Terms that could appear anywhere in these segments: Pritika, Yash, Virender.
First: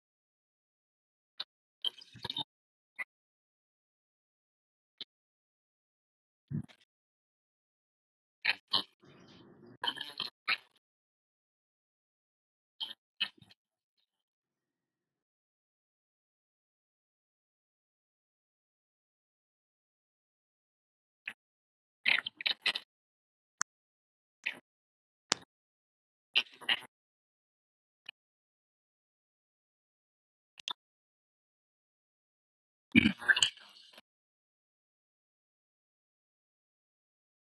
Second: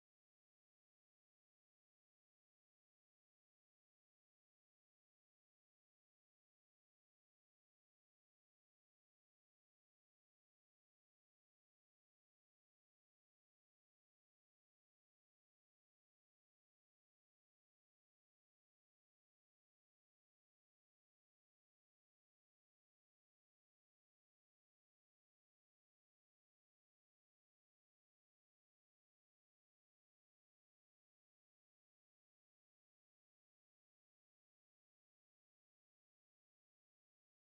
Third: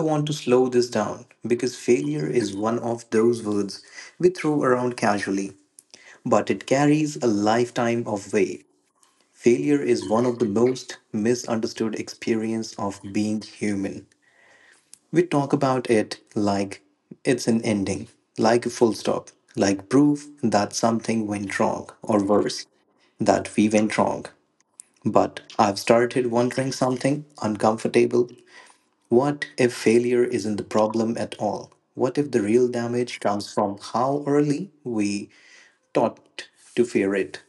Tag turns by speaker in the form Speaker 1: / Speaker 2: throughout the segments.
Speaker 1: want to slow this down because failure is one of those words we throw around casually, but it carries a lifetime of weight. Failure is one of the most misunderstood experience of being human. We talk about it like it's an ending, like a full stop, like proof that something went wrong or worse that we went wrong. But I've started wondering something uncomfortable. What if failure isn't the problem at all? What if the real damage comes from how early we taught to fear it?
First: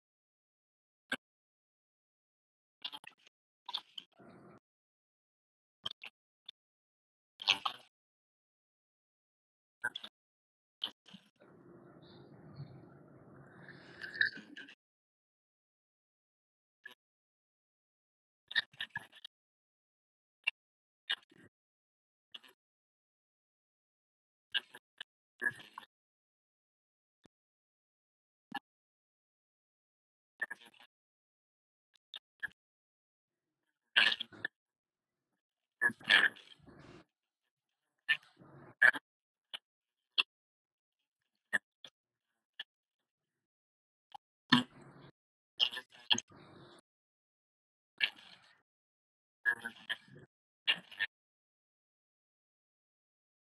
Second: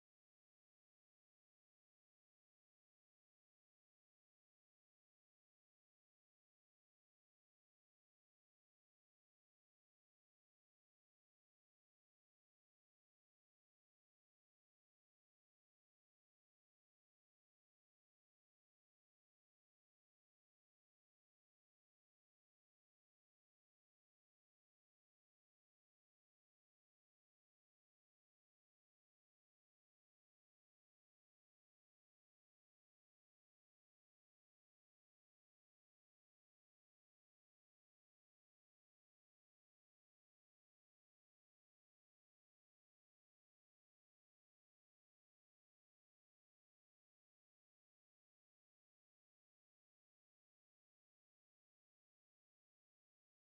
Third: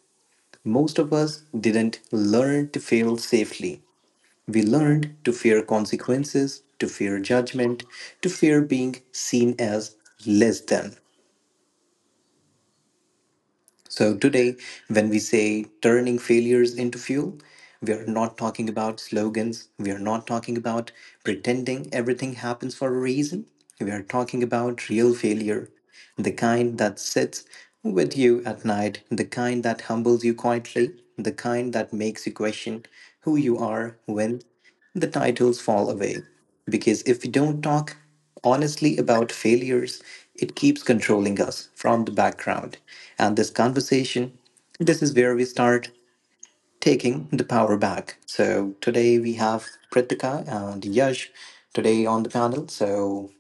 Speaker 1: Most of us didn't learn to fail safely. We learned to fear consequences, to fear judgment, to fear being seen as less than. So, today, when we say turning failures into fuel, we are not talking about slogans. We are not talking about pretending everything happens for a reason. We are talking about real failure, the kind that sits with you at night, the kind that humbles you quietly, the kind that makes you question who you are when the titles fall away. Because if we don't talk honestly about failures, it keeps controlling us from the background. And this conversation, this is where we start taking the power back. So today we have Pritika and Yash today on the panel. So,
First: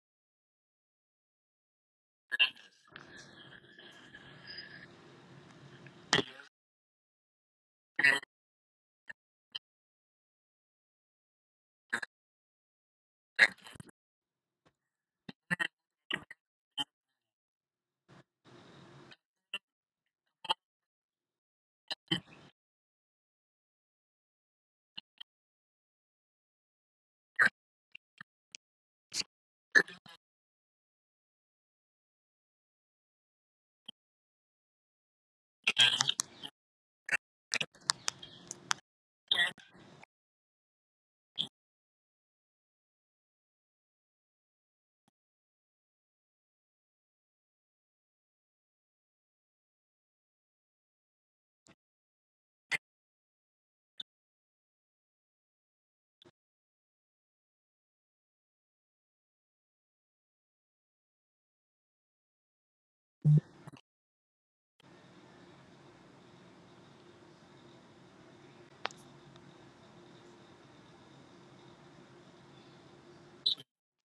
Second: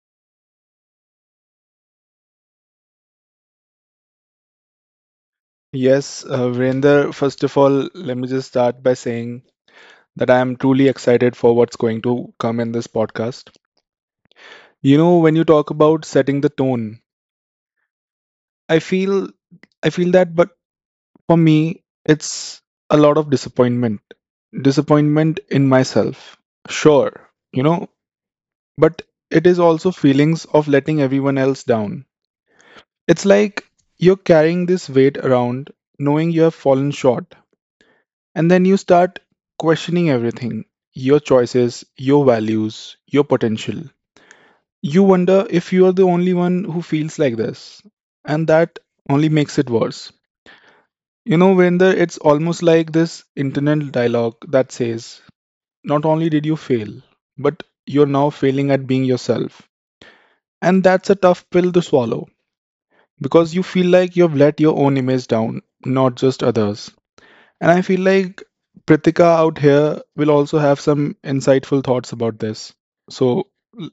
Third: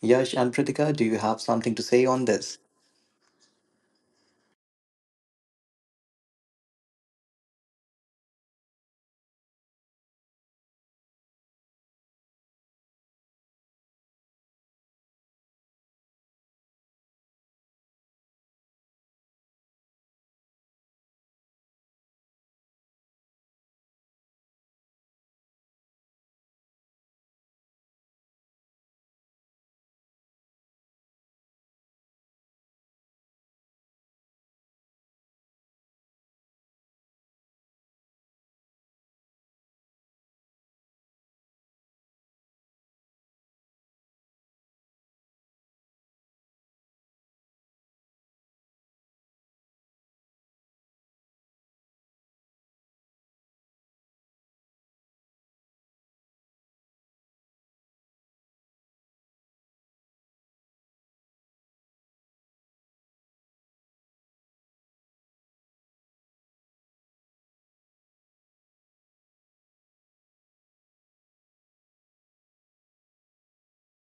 Speaker 1: Yash and Pritika, do you have something to say on this?
Speaker 2: Yes, Virender, first of all, let me just start by saying that I am truly excited for what's going to come in this podcast. You know, when you talk about setting the tone, I feel I feel that but for me it's a lot of disappointment. Disappointment in myself. Sure, you know, but it is also feelings of letting everyone else down. It's like you're carrying this weight around knowing you have fallen short. And then you start questioning everything, your choices, your values, your potential. You wonder if you are the only one who feels like this. And that only makes it worse. You know, Vinder, it's almost like this internal dialogue that says, not only did you fail, but you're now failing at being yourself. And that's a tough pill to swallow because you feel like you've let your own image down, not just others. And I feel like Pritika out here will also have some insightful thoughts about this. So l-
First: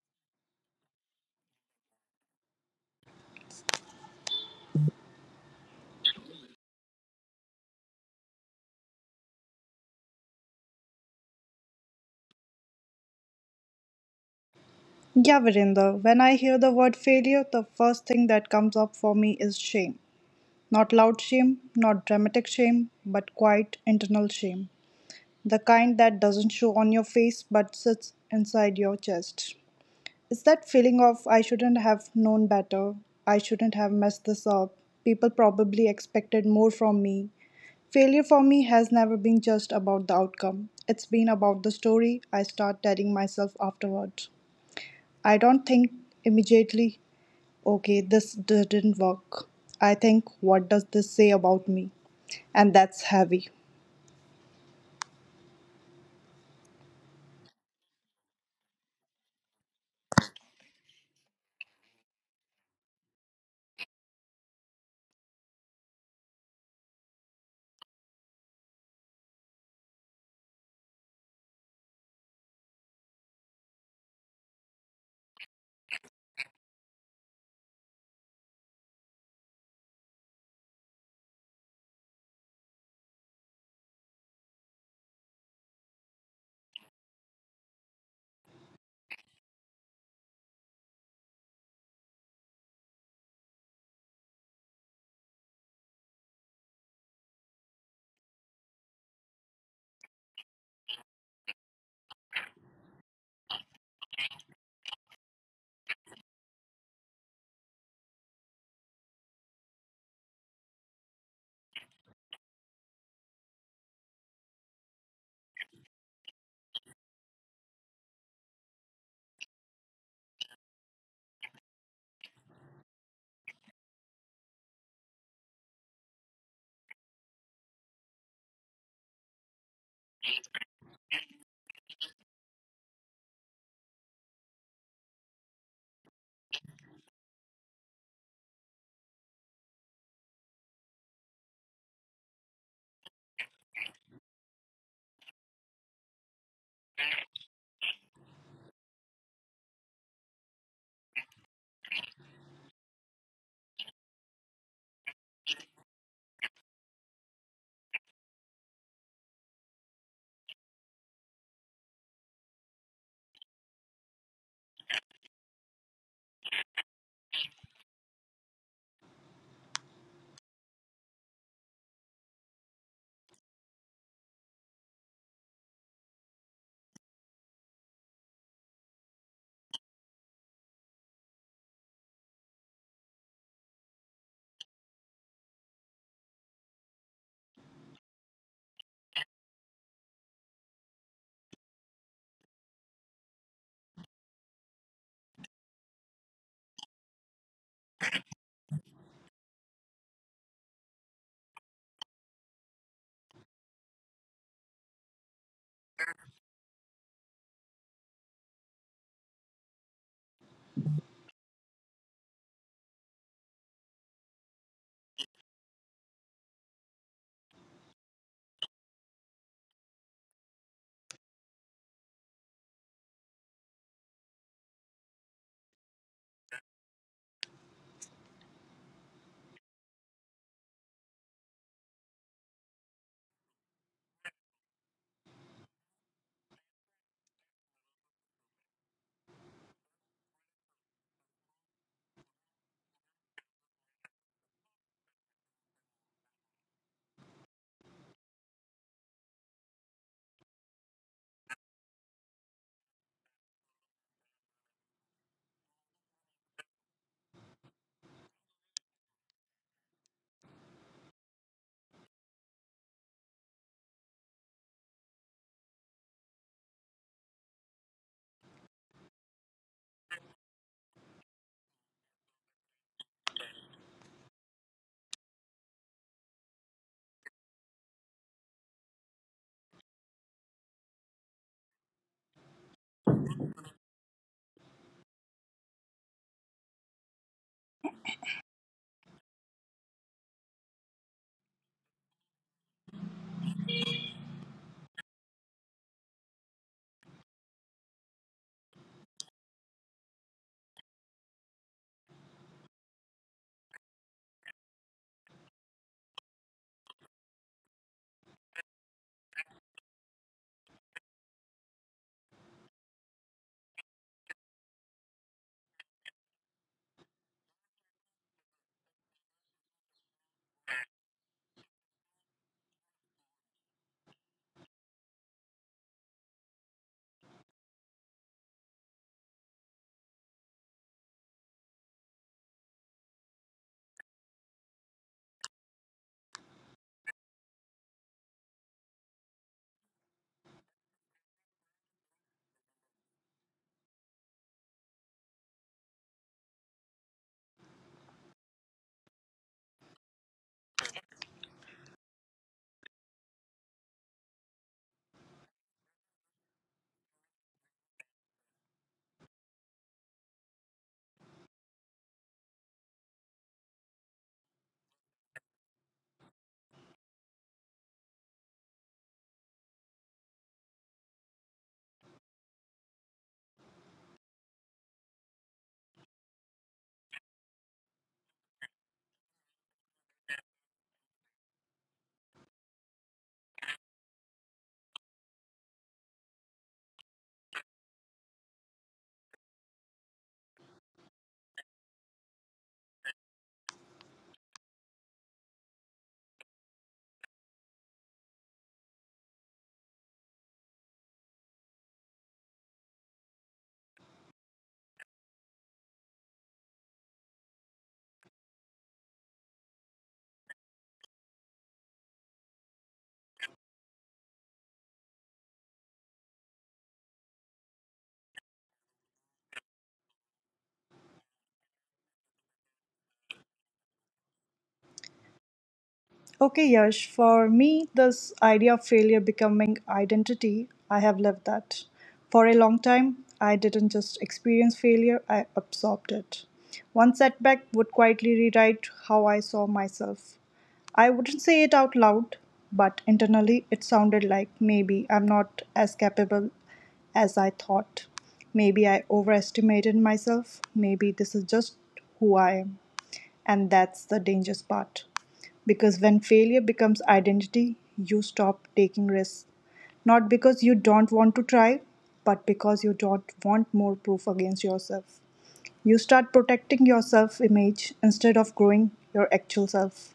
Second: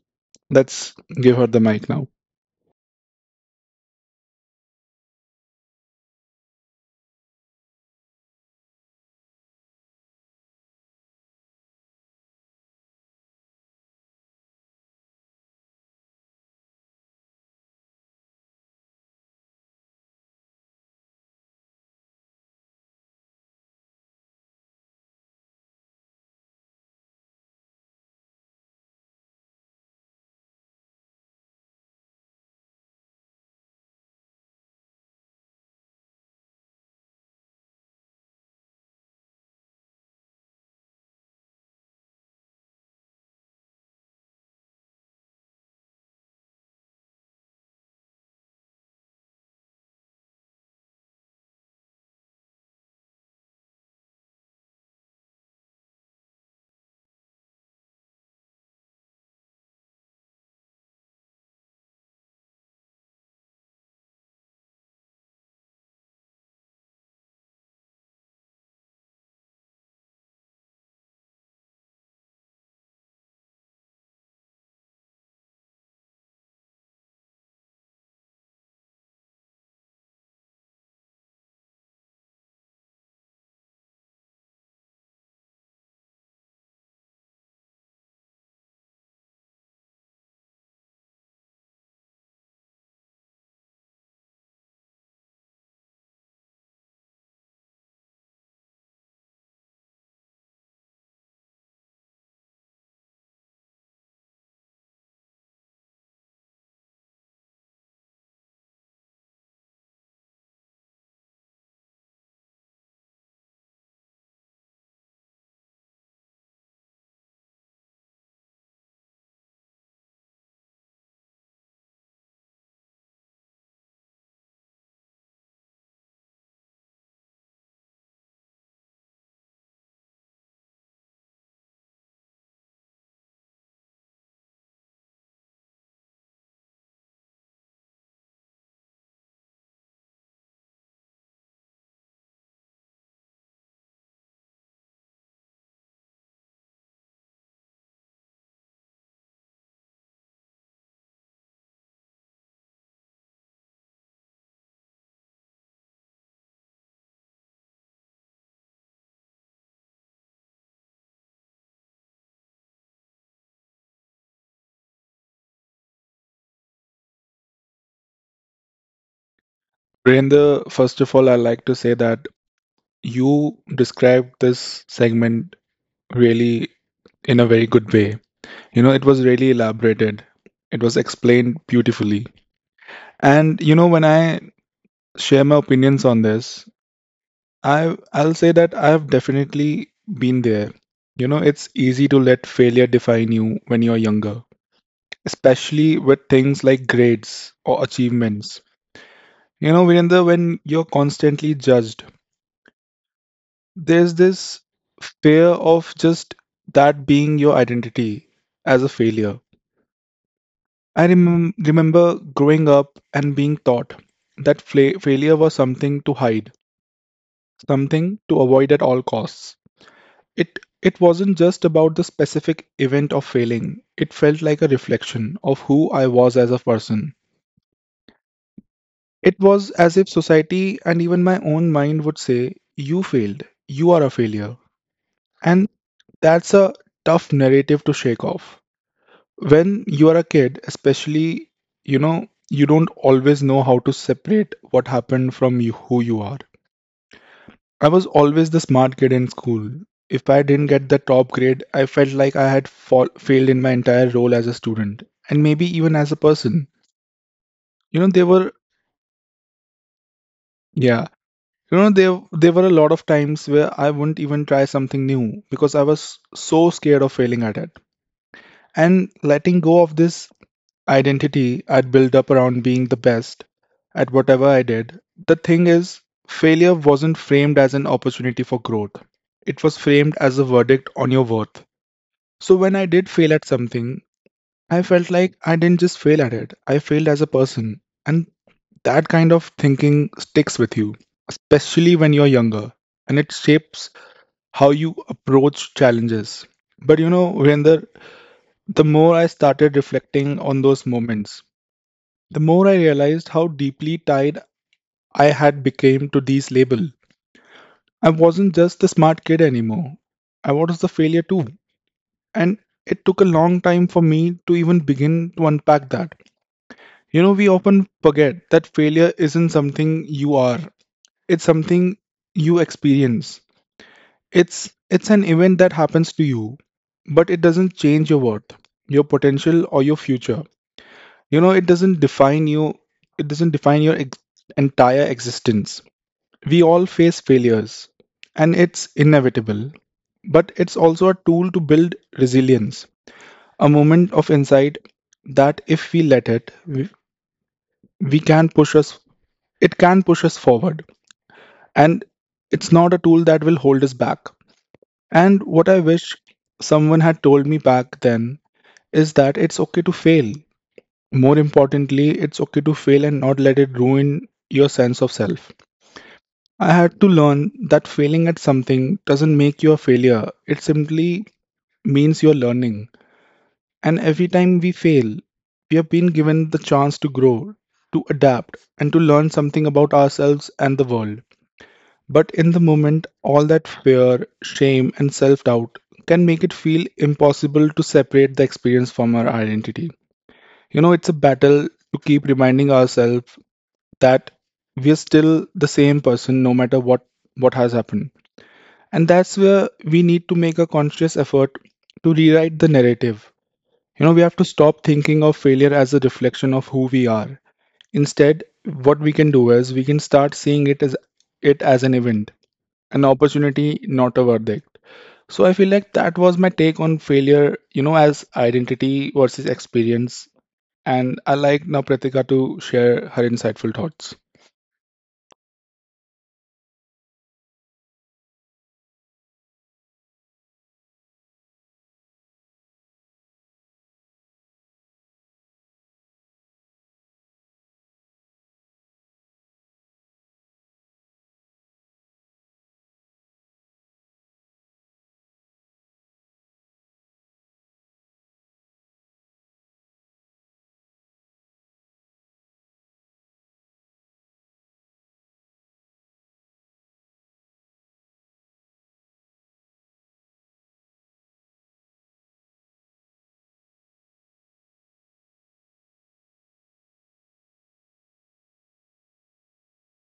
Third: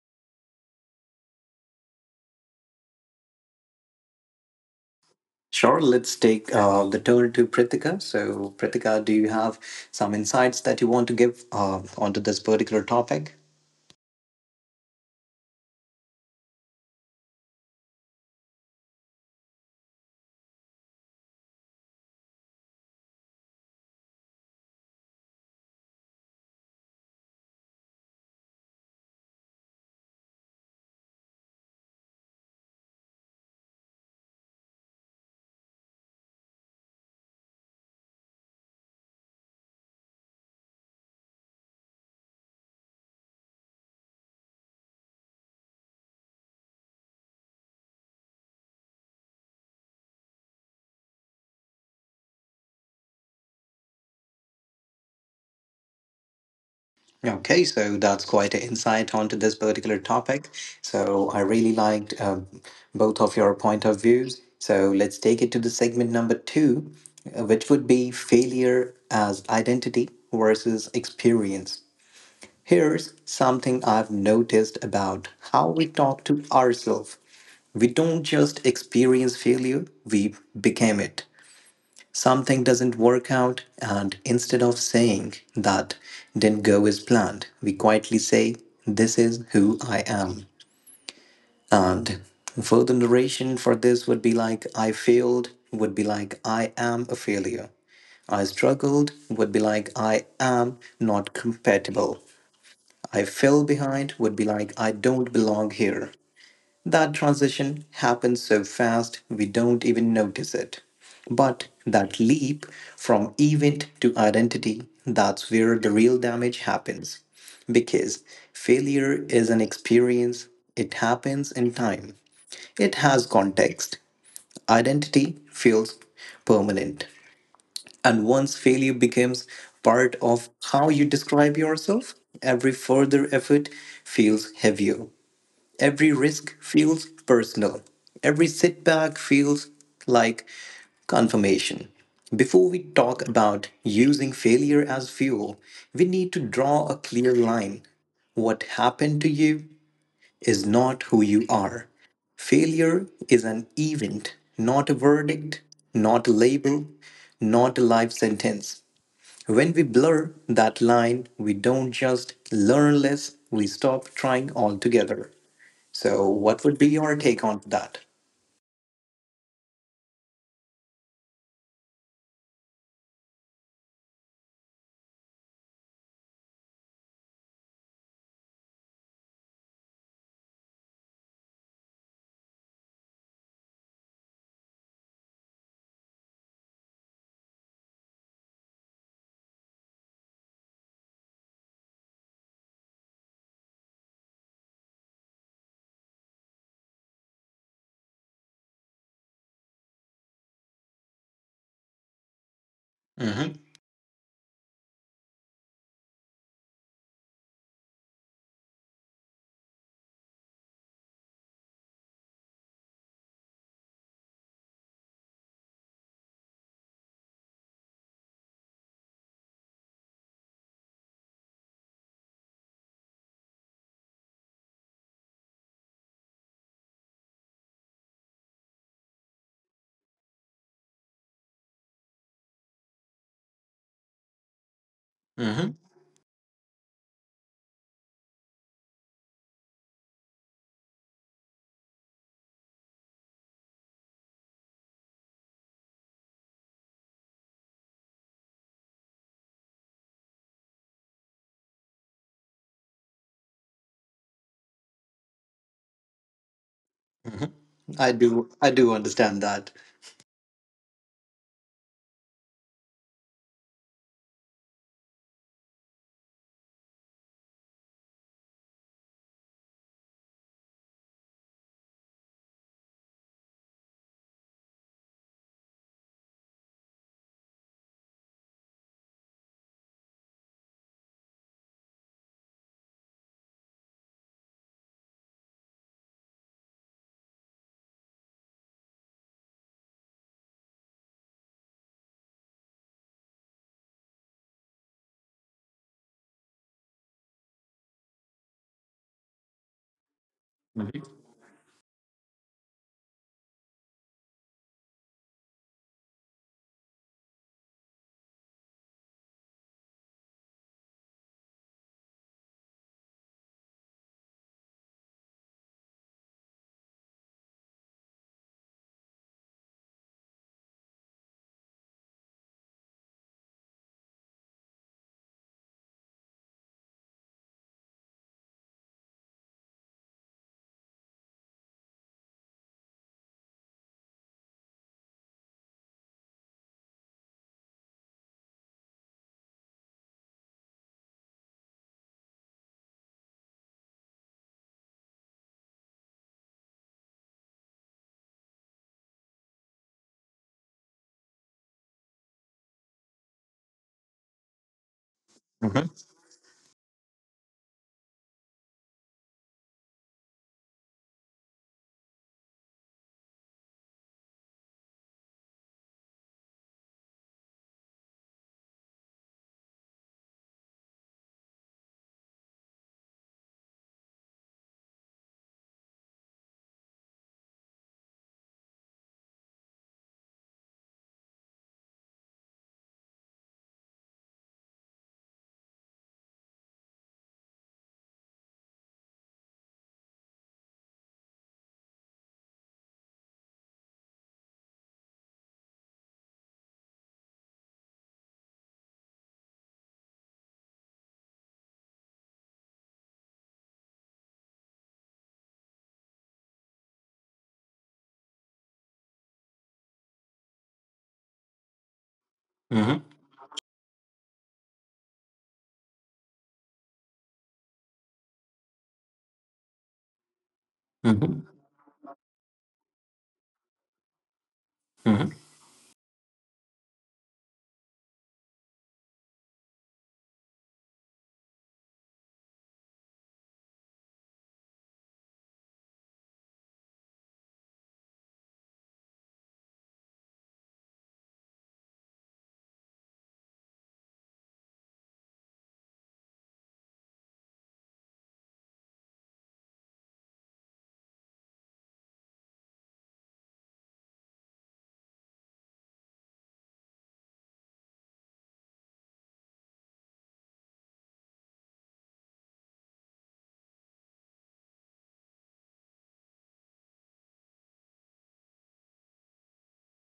Speaker 2: let's give her the mic now.
Speaker 1: Sure, let's take the turn to Pritika. So, Pritika, do you have some insights that you want to give onto this particular topic?
Speaker 3: Yeah, Virender, when I hear the word failure, the first thing that comes up for me is shame. Not loud shame, not dramatic shame, but quiet internal shame. The kind that doesn't show on your face but sits inside your chest. It's that feeling of I shouldn't have known better, I shouldn't have messed this up, people probably expected more from me. Failure for me has never been just about the outcome, it's been about the story I start telling myself afterwards. I don't think immediately, okay, didn't work. I think, what does this say about me? And that's heavy.
Speaker 1: Okay, so that's quite an insight onto this particular topic. So I really liked both of your point of views. So let's take it to the segment number two, which would be failure as identity versus experience. Here's something I've noticed about how we talk to ourselves. We don't just experience failure, we became it. Something doesn't work out, and instead of saying that didn't go as planned, we quietly say, "This is who I am." And further narration for this would be like, I failed, would be like, I am a failure. I struggled would be like, I am not compatible. I fell behind would be like, I don't belong here. That transition happens so fast we don't even notice it. But that leap from event to identity, that's where the real damage happens. Because failure is an experience, it happens in time, it has context. Identity feels permanent. And once failure becomes part of how you describe yourself, every further effort feels heavier. Every risk feels personal. Every setback feels like confirmation. Before we talk about using failure as fuel, we need to draw a clear line. What happened to you is not who you are. Failure is an event, not a verdict, not a label, not a life sentence. When we blur that line, we don't just learn less, we stop trying altogether. So, what would be your take on that?
Speaker 2: Virender, first of all, I'd like to say that you described this segment really in a very good way. You know, it was really elaborated. It was explained beautifully. And you know, when I share my opinions on this, I'll say that I've definitely been there. You know, it's easy to let failure define you when you're younger, especially with things like grades or achievements. You know, Virendra, when you're constantly judged,
Speaker 1: Hmm.
Speaker 2: there's this fear of just that being your identity as a failure. I remember growing up and being taught that failure was something to hide, something to avoid at all costs. It it wasn't just about the specific event of failing. It felt like a reflection of who I was as a person. It was as if society and even my own mind would say, "You failed. You are a failure." And
Speaker 1: Hmm.
Speaker 2: that's a tough narrative to shake off. When you are a kid especially, you know, you don't always know how to separate what happened from you, who you are. I was always the smart kid in school. If I didn't get the top grade, I felt like I had failed in my entire role as a student, and maybe even as a person.
Speaker 1: Hmm.
Speaker 2: You know
Speaker 1: I
Speaker 2: there
Speaker 1: do,
Speaker 2: were
Speaker 1: I do understand that.
Speaker 2: yeah you know, there were a lot of times where I wouldn't even try something new because I was so scared of failing at it and letting go of this identity I'd built up around being the best at whatever I did. The thing is, failure wasn't framed as an opportunity for growth, it was framed as a verdict on your worth. So when I did fail at something, I felt like I didn't just fail at it, I failed as a person. And that kind of thinking sticks with you, especially when you're younger, and it shapes how you approach challenges. But you know, Virender, the more I started reflecting on those
Speaker 1: Hmm.
Speaker 2: moments, the more I realized how deeply tied I had become to these labels. I wasn't just the smart kid anymore. I was the failure too. And it took a long time for me to even begin to unpack that. You know, we often forget that failure isn't something you are. It's something you experience. It's an event that happens to you, but it doesn't change your worth, your potential or your future. You know, it doesn't define you, it doesn't define your entire existence. We all face failures, and it's inevitable, but it's also a tool to build resilience, a moment of insight that if we let it, we can push us, it can push us forward, and it's not a tool that will hold us back. And what I wish someone had told me back then is that it's okay to fail. More importantly, it's okay to fail and not let it ruin your sense of self. I had to learn that failing at something doesn't make you a failure. It simply means you're learning. And every time we fail, we have been given the chance to grow, to adapt, and to learn something about ourselves and the world. But in the moment, all that fear, shame, and self doubt can make it feel impossible to separate the experience from our identity. You know, it's a battle to keep reminding ourselves that we're still the same person no matter what has happened. And that's where we need to make a conscious effort to rewrite the narrative. You know, we have to stop thinking of failure as a reflection of who we are. Instead, what we can do is we can start seeing it as an event,
Speaker 1: Hmm.
Speaker 2: an opportunity, not a verdict. So I feel like that was my take on failure, you know, as identity versus experience. And I
Speaker 1: Hmm.
Speaker 2: like now Pratika to share her insightful thoughts.
Speaker 3: Okay, Yash, for me, this idea of failure becoming identity, I have lived that. For a long time, I didn't just experience failure, I absorbed it. One setback would quietly rewrite how I saw myself. I wouldn't say it out loud, but internally it sounded like maybe I'm not as capable as I thought. Maybe I overestimated myself. Maybe this is just who I am. And that's the dangerous part. Because when failure becomes identity, you stop taking risks. Not because you don't want to try, but because you don't want more proof against yourself. You start protecting your self image instead of growing your actual self.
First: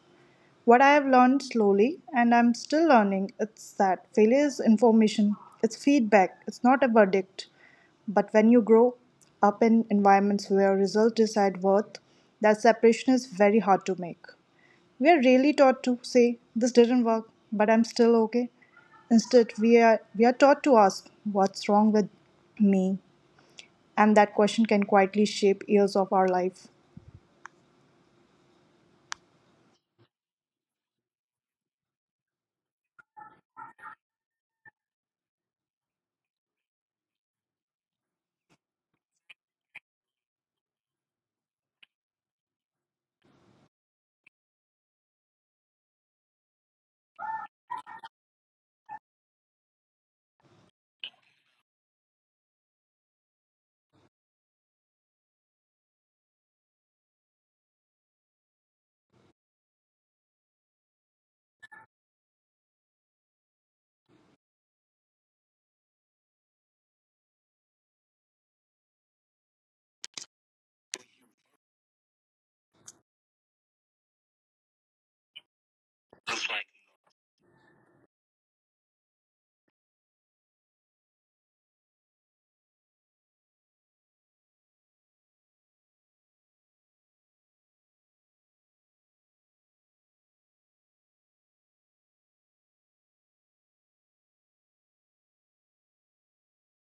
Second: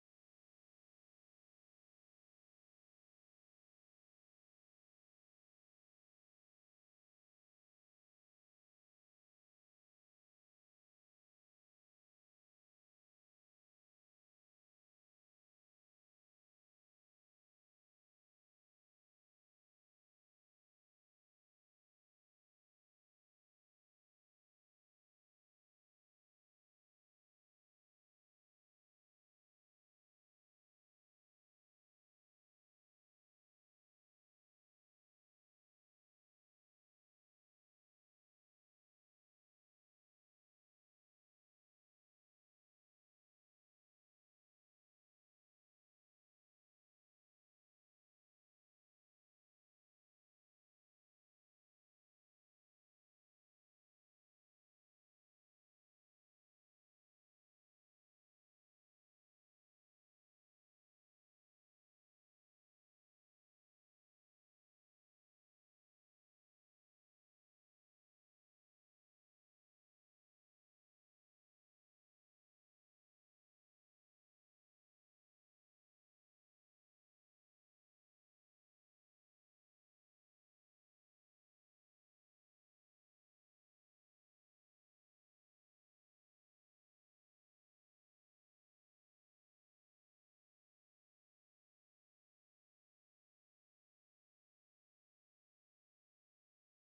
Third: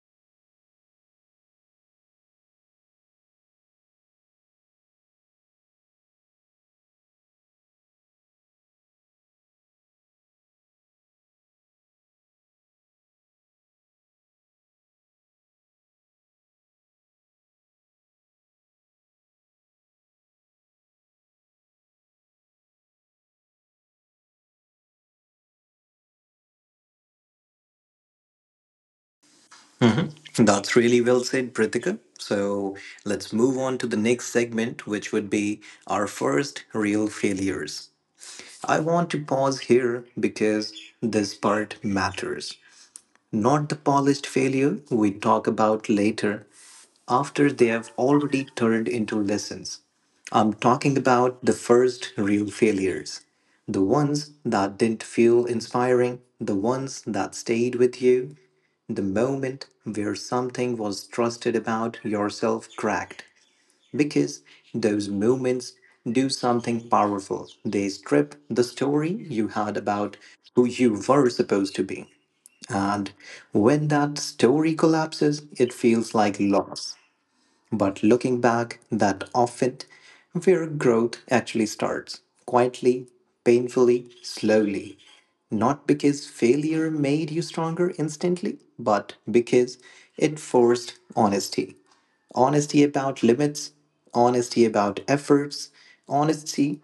Speaker 3: What I have learned slowly, and I'm still learning, it's that failure is information, it's feedback, it's not a verdict. But when you grow up in environments where results decide worth, that separation is very hard to make. We are really taught to say, "This didn't work, but I'm still okay." Instead, we are taught to ask, what's wrong with me? And that question can quietly shape years of our life.
Speaker 1: Hmm. That's really well said, Prithika. So, let's move on to the next segment, which would be our first real failures. I want to pause here because this part matters. Not the polished failure we talk about later, after they have already turned into lessons. I'm talking about the first real failures, the ones that didn't feel inspiring, the ones that stayed with you, the moment where something was trusted about yourself cracked. Because those moments do something powerful. They strip the story you had about who you were supposed to be. And when that story collapses, it feels like loss. But looking back that often where growth actually starts quietly, painfully, slowly. Not because failure made you stronger instantly, but because it forced honesty. Honesty about limits, honesty about efforts, honesty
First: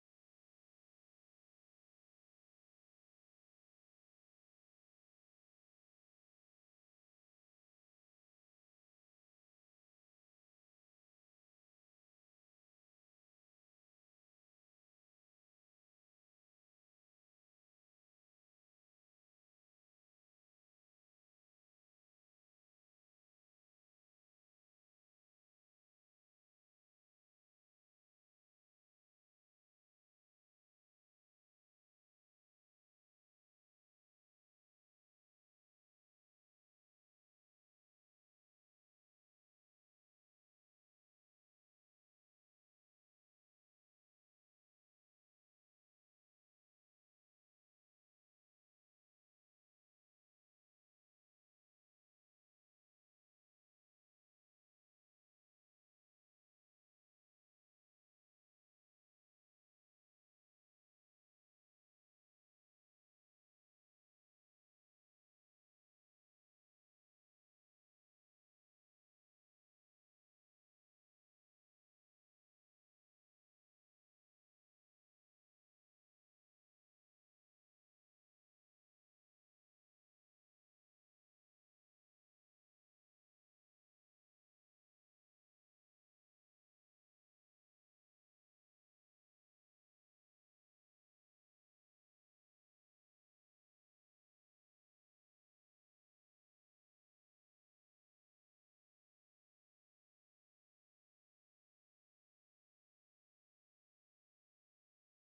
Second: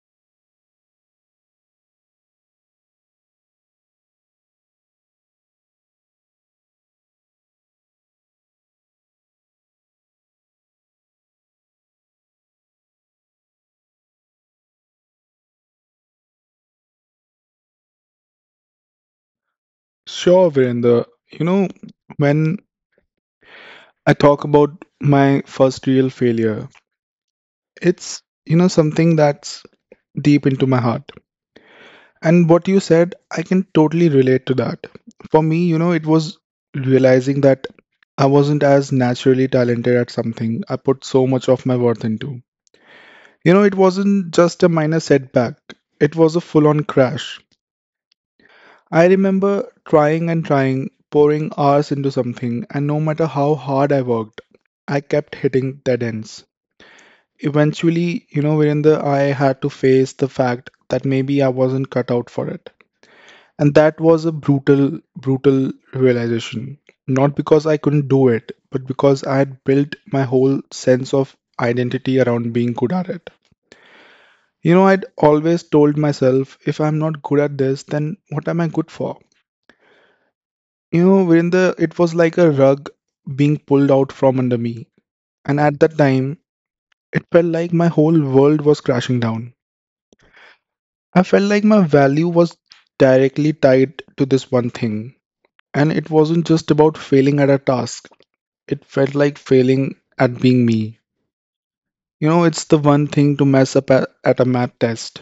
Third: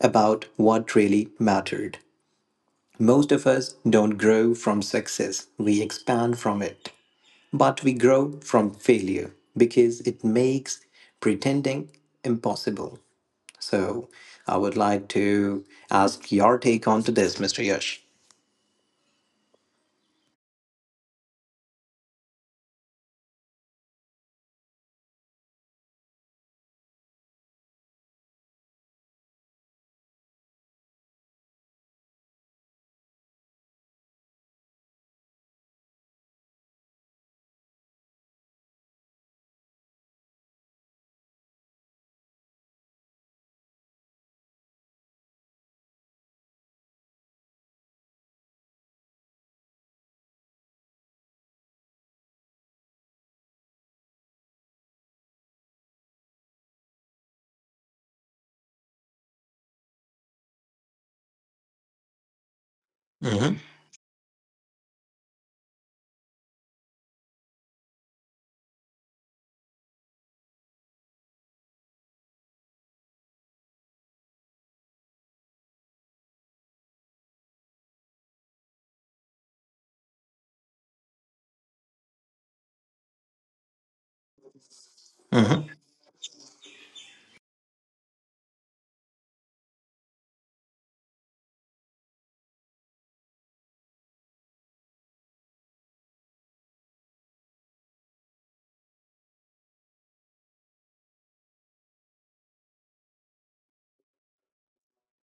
Speaker 1: about what really mattered. Most of us don't grow from success, we expand from it. But we grow from failure because it makes pretending impossible. So I would like to ask your take on to this, Mr. Yash.
Speaker 2: Sure, Virendra. You know, when I talk about my first real failure, it's, you know, something that's deep into my heart. And what you said, I can totally relate to that. For me, you know, it was realizing that I wasn't as naturally talented at something I put so much of my worth into. You know, it wasn't just a minor setback, it was a full on crash. I remember trying and trying, pouring hours into something, and no matter how hard I worked, I kept hitting dead ends. Eventually, you know, Virender, I had to face the fact that maybe I wasn't cut out for it. And that was a brutal, brutal realization. Not because I couldn't do it, but because I had built my whole sense of identity around being good at it. You know, I'd always told myself, if I'm not good at this, then what am I good for? You know, Virender, it was like a rug being pulled out from under me. And
Speaker 1: Mhm.
Speaker 2: at that time, it felt like my whole world was crashing down. I felt like my value was directly tied to this one thing. And it wasn't just about failing at a task, it felt like failing at being me. You know, it's the one thing to mess up at a math test.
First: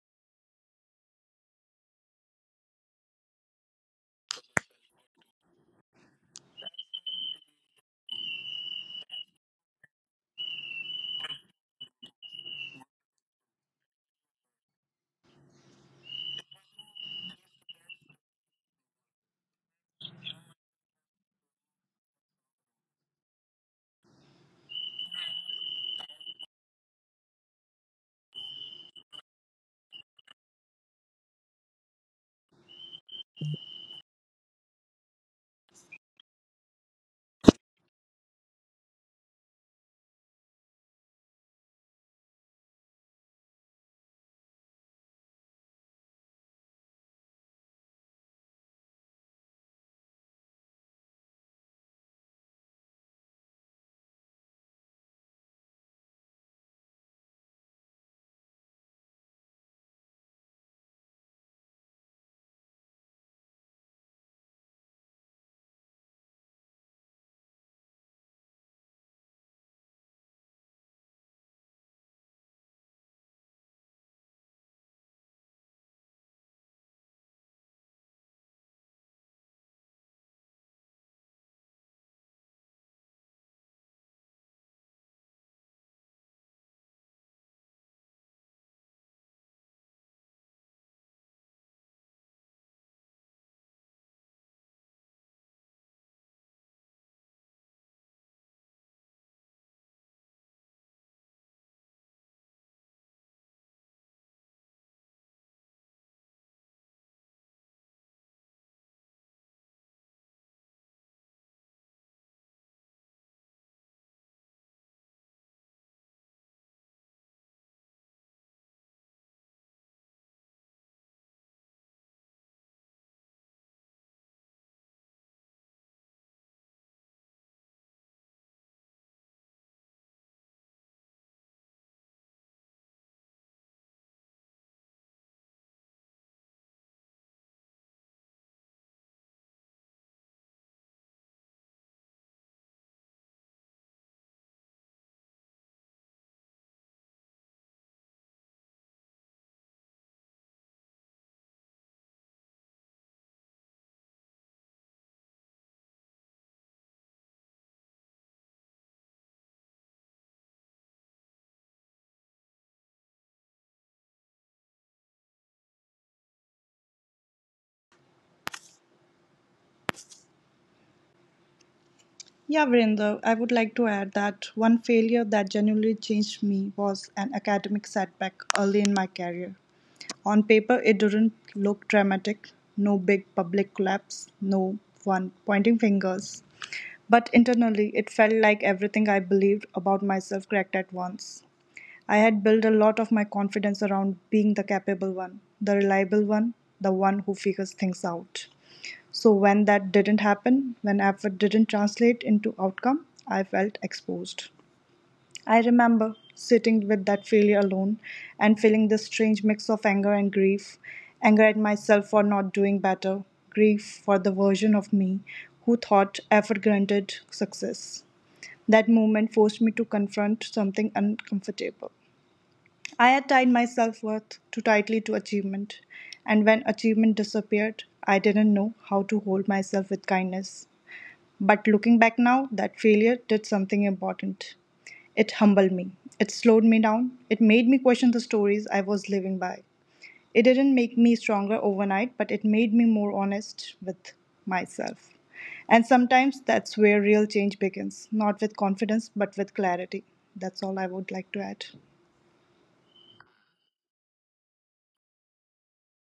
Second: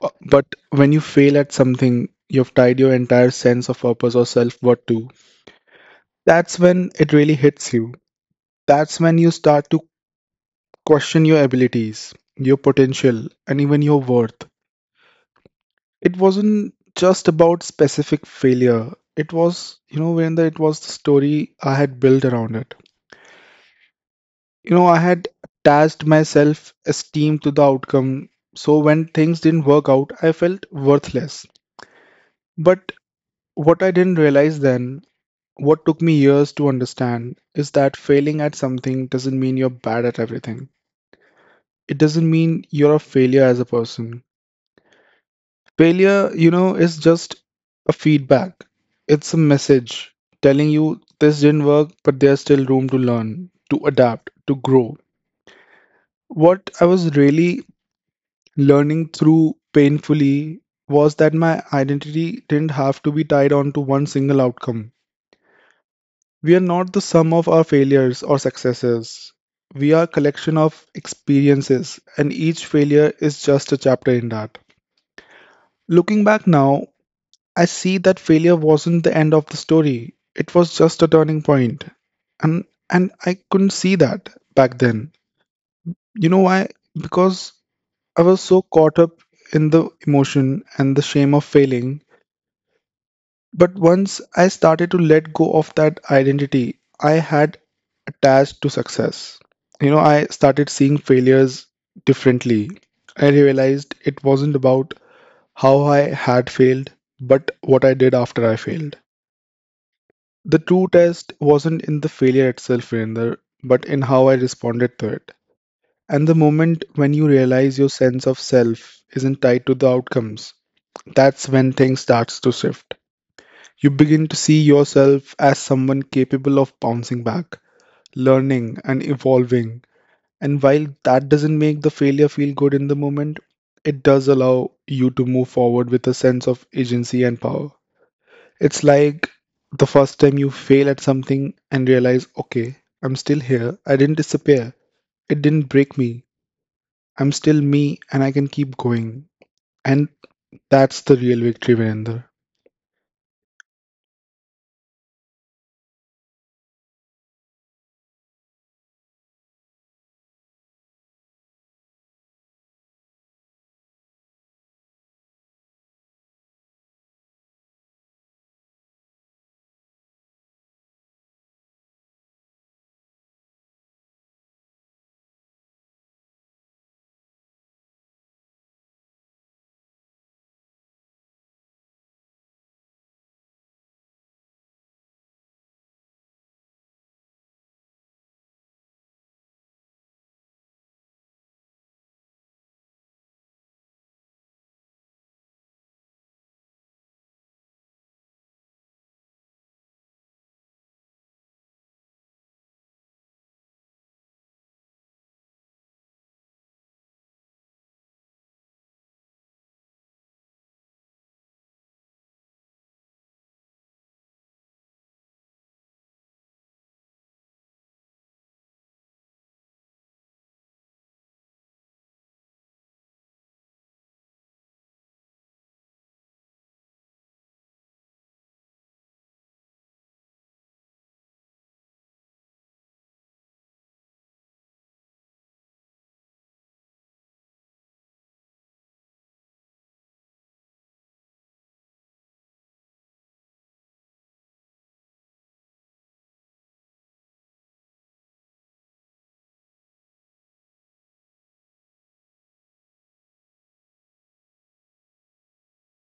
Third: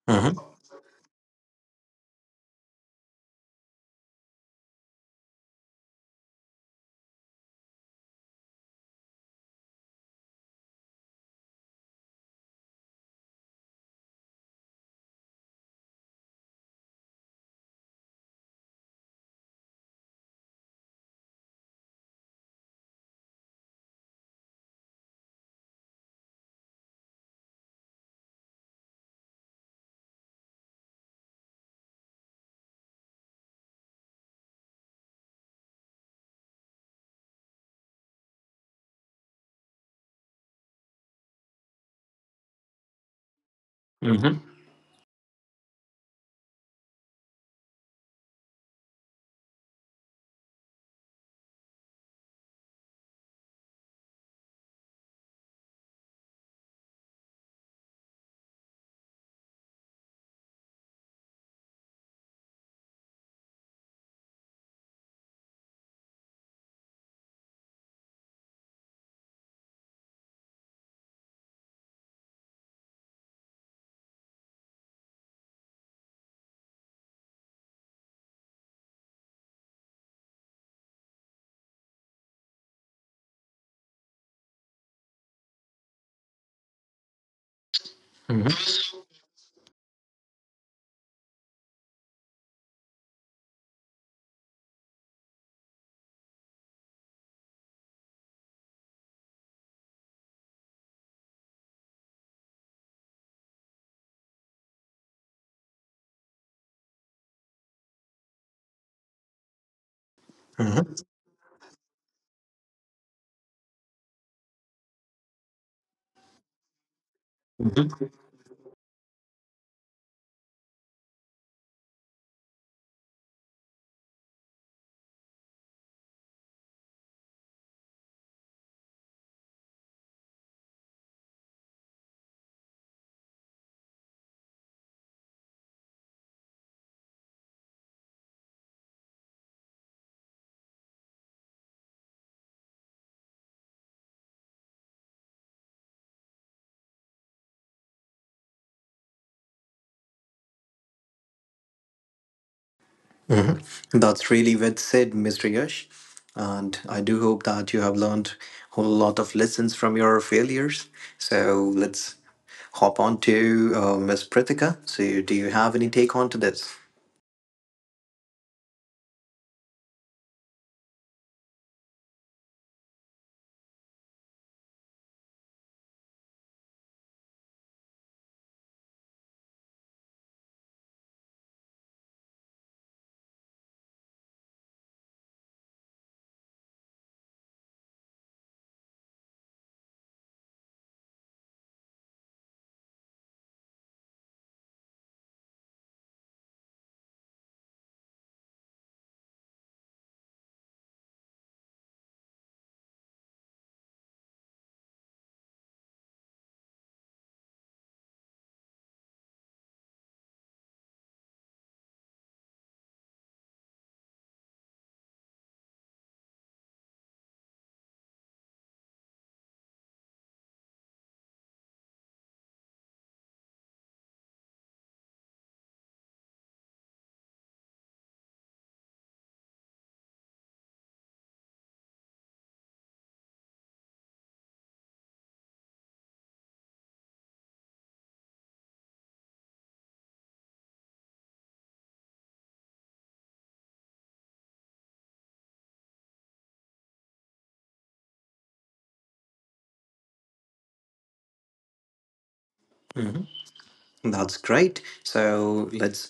Speaker 2: But
Speaker 1: Mhm.
Speaker 2: when you fail at something, you've tied your entire sense of purpose or self worth to. That's when it really hits you. That's when you start to question your abilities, your potential, and even your worth. It wasn't just about specific failure. It was, you know, it was the story I had built around it. You know, I had attached my self esteem to the outcome. So when things didn't work out, I felt worthless. But what I didn't realize then, what took me years to understand, is that failing at something doesn't mean you're bad at everything. It doesn't mean you're a failure as a person.
Speaker 1: Mhm.
Speaker 2: Failure, you know, is just a feedback. It's a message telling you this didn't work, but there's still room to learn, to adapt, to grow. What I was really learning through painfully was that my identity didn't have to be tied on to one single outcome. We are not the sum of our failures or successes. We are a collection of experiences, and each failure is just a chapter in that. Looking back now, I see that failure wasn't the end of the story. It was just a turning point. And I couldn't see that back then. You know why? Because I was so caught up in the emotion and the shame of failing. But once I started to let go of that identity I had attached to success, you know, I started seeing failures differently. I realized it wasn't about how I had failed, but what I did after I failed. The
Speaker 1: Mhm.
Speaker 2: true test wasn't in the failure itself, Virender, but in how I responded to it. And the moment when you realize your
Speaker 1: Mhm.
Speaker 2: sense of self isn't tied to the outcomes, that's when things starts to shift. You begin to see yourself as someone capable of bouncing back, learning and evolving. And while that doesn't make the failure feel good in the moment, it does allow you to move forward with a sense of agency and power. It's like the first time you fail at something and realize, okay, I'm still here. I didn't disappear. It didn't break me. I'm still me and I can keep going. And that's the real victory, Virender.
Speaker 1: Mhm. That's really well said, Mr. Yash. And I do hope that you have learned a whole lot of lessons from your failures. So let's hop on to Ms. Prithika. So do you have any take on to this?
Speaker 3: Yeah, Vrinder, I would like to add that one failure that genuinely changed me was an academic setback early in my career. On paper, it didn't look dramatic, no big public collapse, no one pointing fingers. But internally, it felt like everything I believed about myself cracked at once. I had built a lot of my confidence around being the capable one, the reliable one, the one who figures things out. So when that didn't happen, when effort didn't translate into outcome, I felt exposed. I remember sitting with that failure alone and feeling this strange mix of anger and grief, anger at myself for not doing better, grief for the version of me who thought effort granted success. That moment forced me to confront something uncomfortable. I had tied my self worth too tightly to achievement, and when achievement disappeared, I didn't know how to hold myself with kindness. But looking back now, that failure did something important. It humbled me. It slowed me down. It made me question the stories I was living by. It didn't make me stronger overnight, but it made me more honest with myself. And sometimes that's where real change begins, not with confidence, but with clarity. That's all I would like to add.
Speaker 1: That's great. So let's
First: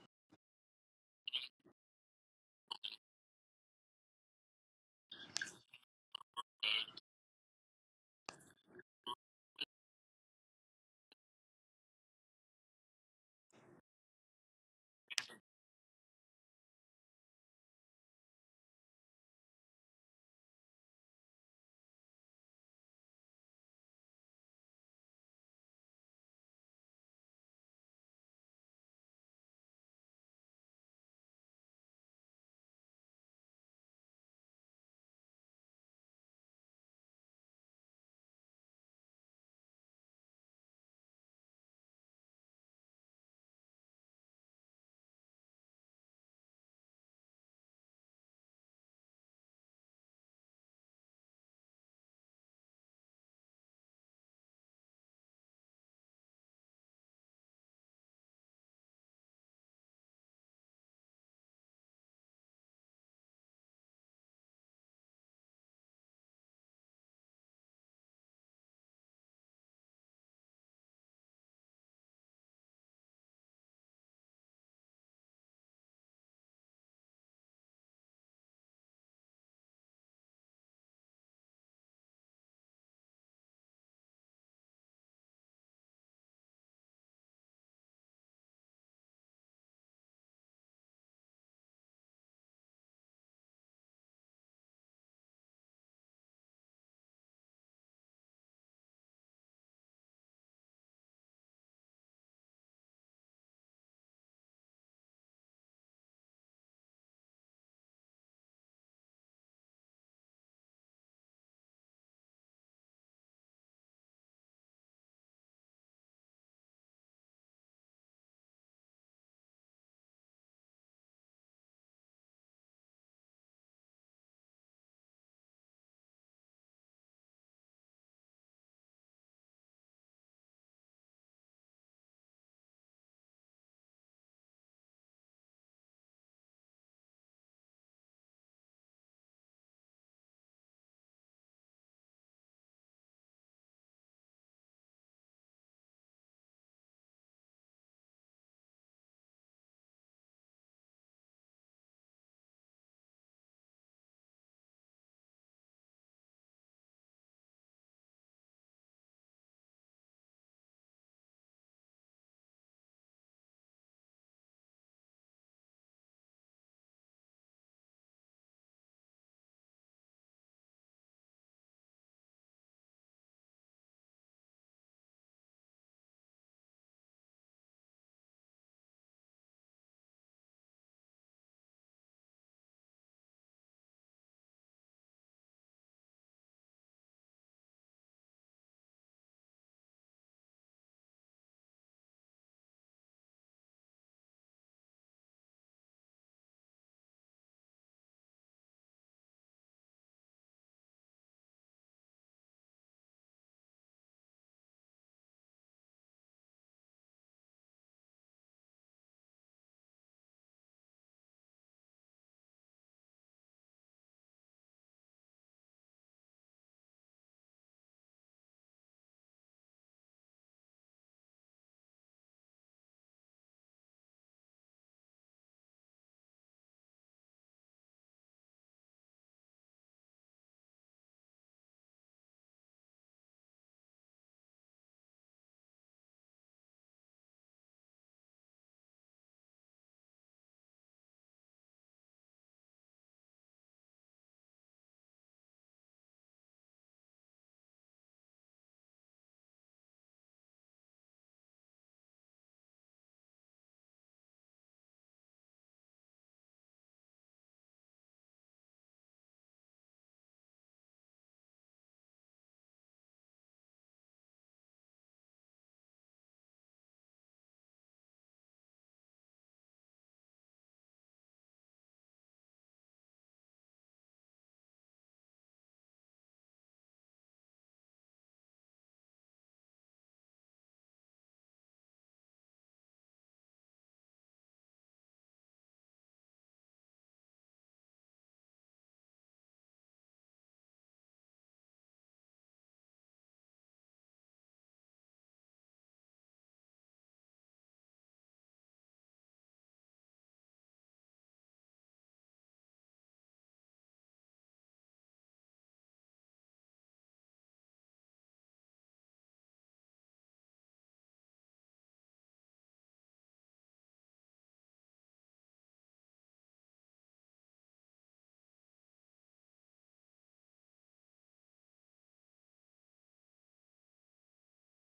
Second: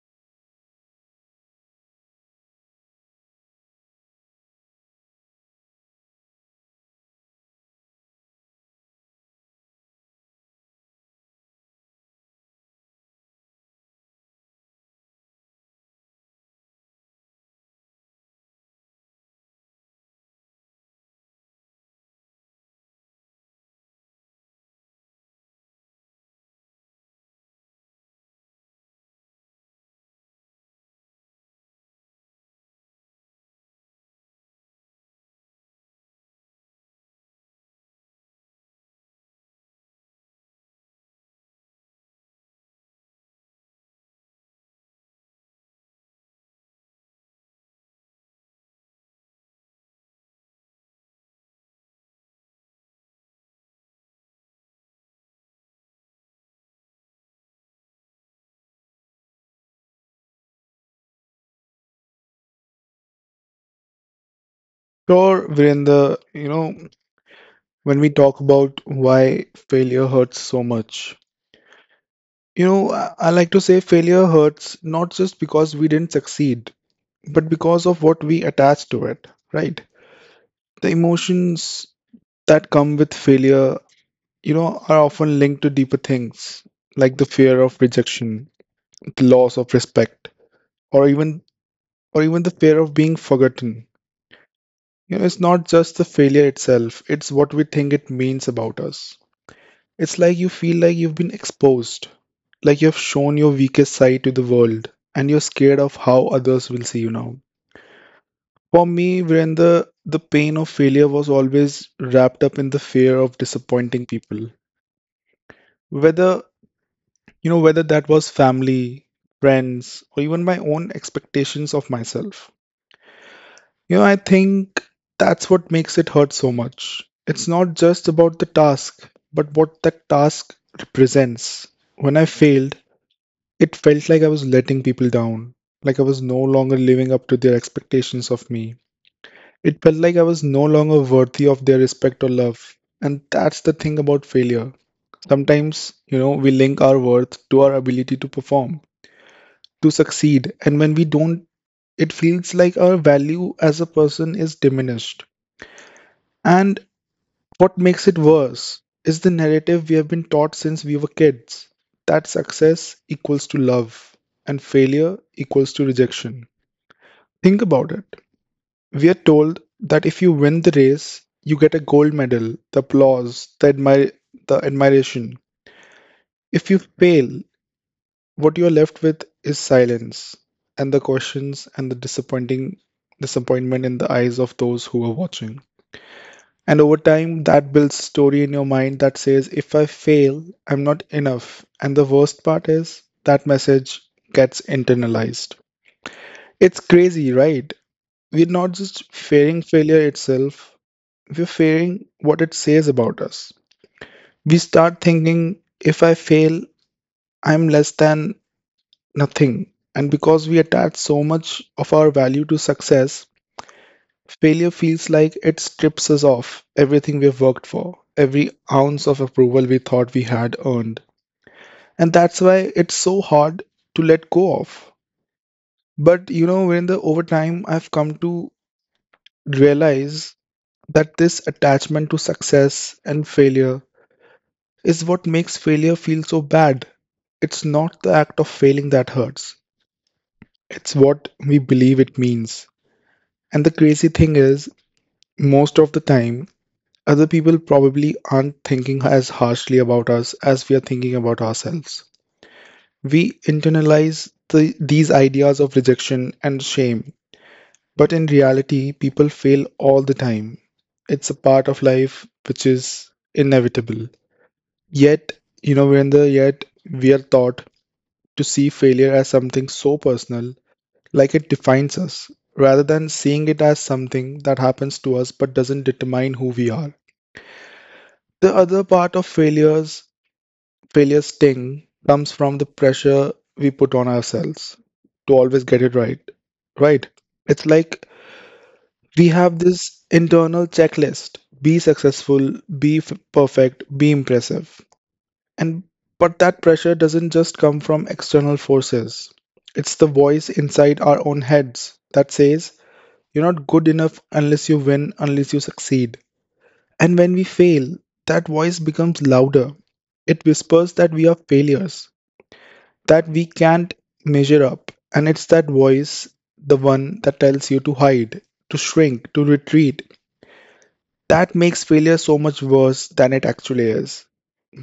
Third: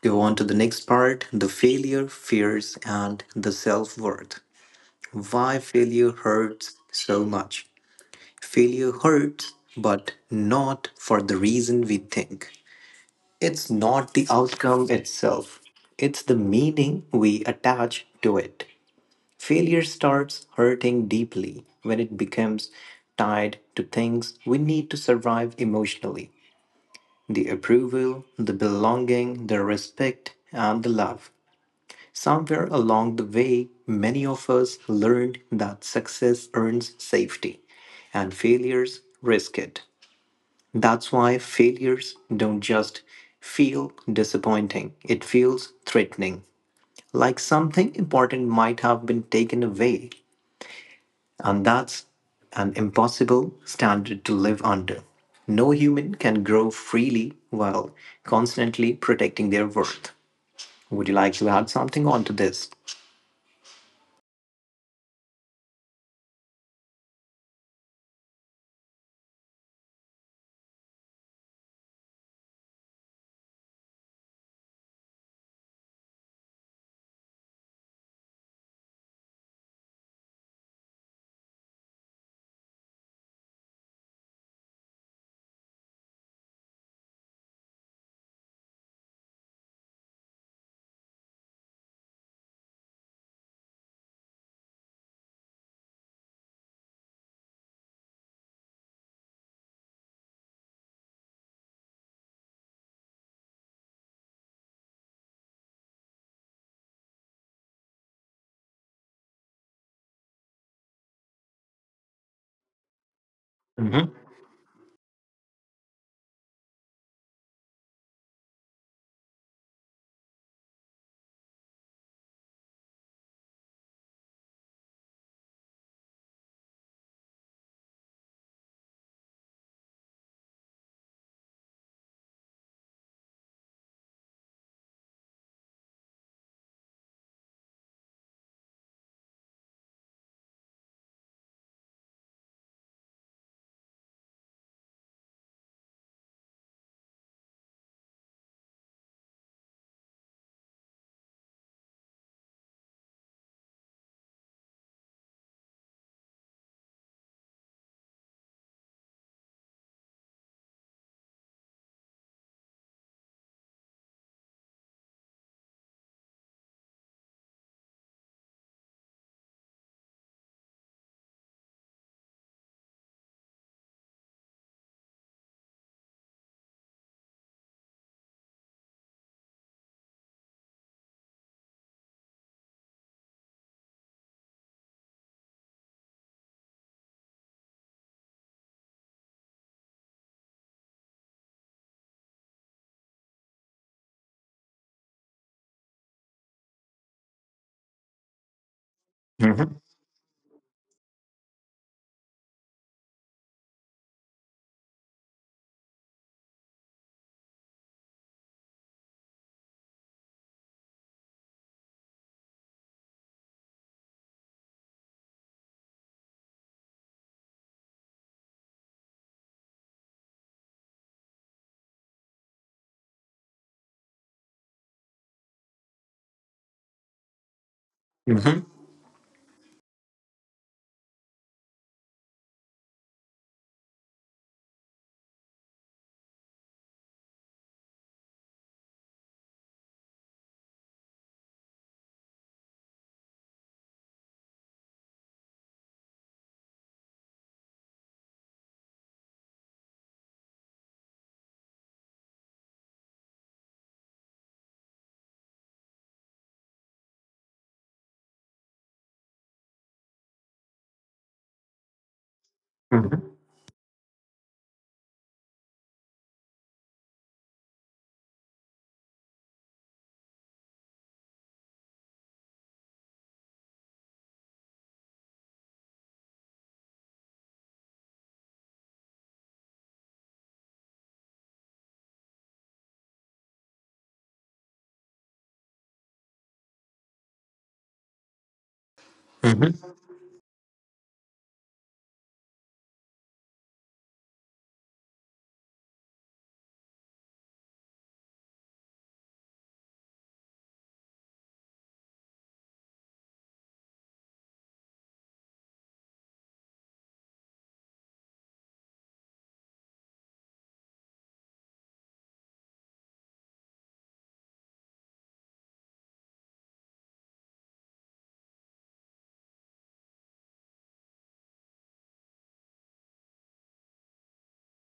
Speaker 1: go on to the next part the failure, fears, and the self worth. Why failure hurts so much. Failure hurts, but not for the reason we think. It's not the outcome itself, it's the meaning we attach to it. Failure starts hurting deeply when it becomes tied to things we need to survive emotionally the approval, the belonging, the respect, and the love. Somewhere along the way, many of us learned that success earns safety and failures risk it. That's why failures don't just feel disappointing, it feels threatening, like something important might have been taken away, and that's an impossible standard to live under. No human can grow freely while constantly protecting their worth. Would you like to add something onto this?
Speaker 2: Sure, Virender, you know, when we talk about why failure hurts so much, you know, I like to say failure hurts not just because we didn't succeed, but because of what we attach to it, right? The emotions that come with failure, you know, are often linked to deeper things like the fear of rejection, the loss of respect, or even or even the fear of being forgotten. It's not just the failure itself, it's what we think it means about us. It's like you feel like you've been exposed, like you have shown your weakest side to the world, and you're scared of how others will see you now. For me, Virendra, the pain of failure was always wrapped up in the fear of disappointing
Speaker 1: Mhm.
Speaker 2: people whether whether that was family, friends, or even my own expectations of myself. I think that's what makes it hurt so much. It's not just about the task, but what that task represents. When I failed, it felt like I was letting people down, like I was no longer living up to their expectations of me. It felt like I was no longer worthy of their respect or love. And that's the thing about failure. Sometimes, we link our worth to our ability to perform, to succeed. And when we don't, it feels like our value as a person is diminished. And what makes it worse is the narrative we have been taught since we were kids, that success equals to love and failure equals to rejection. Think about it. We are told that if you win the race, you get a gold medal, the applause, the admiration. If you fail, what you're left with is silence and the questions and the disappointing disappointment in the eyes of those who are watching. And over time, that builds story in your mind that says, if I fail, I'm not enough. And the worst part is that message gets internalized. It's crazy, right? We're not just fearing failure itself, we're fearing what it says about us. We start thinking, if I fail, I'm less than nothing. And because we attach so much of our value to success, failure feels like it strips us of everything we've worked for, every ounce of approval we thought we had earned. And that's why it's so hard to let go of. But you know, when the over time I've come to
Speaker 1: Mm-hmm.
Speaker 2: realize that this attachment to success and failure is what makes failure feel so bad. It's not the act of failing that hurts. It's what we believe it means. And the crazy thing is, most of the time, other people probably aren't thinking as harshly about us as we are thinking about ourselves. We internalize these ideas of rejection and shame, but in reality, people fail all the time. It's a part of life which is
Speaker 1: Mm-hmm.
Speaker 2: inevitable. Yet, you know, when the yet we are taught to see failure as something so personal, like it defines us, rather than seeing it as something that happens to us but doesn't determine who we are. The other part of failure sting comes from the pressure we put on ourselves to always get it right. Right? It's like we have
Speaker 1: Mm-hmm.
Speaker 2: this internal checklist: be successful, be perfect, be impressive. And but that pressure doesn't just come from external forces. It's the voice inside our own heads that says, "You're not good enough unless you win, unless you succeed." And when we fail, that voice becomes louder. It whispers that we are failures, that we can't measure up. And it's that voice, the one that tells you to hide, to shrink, to retreat, that makes failure so much worse than it actually is.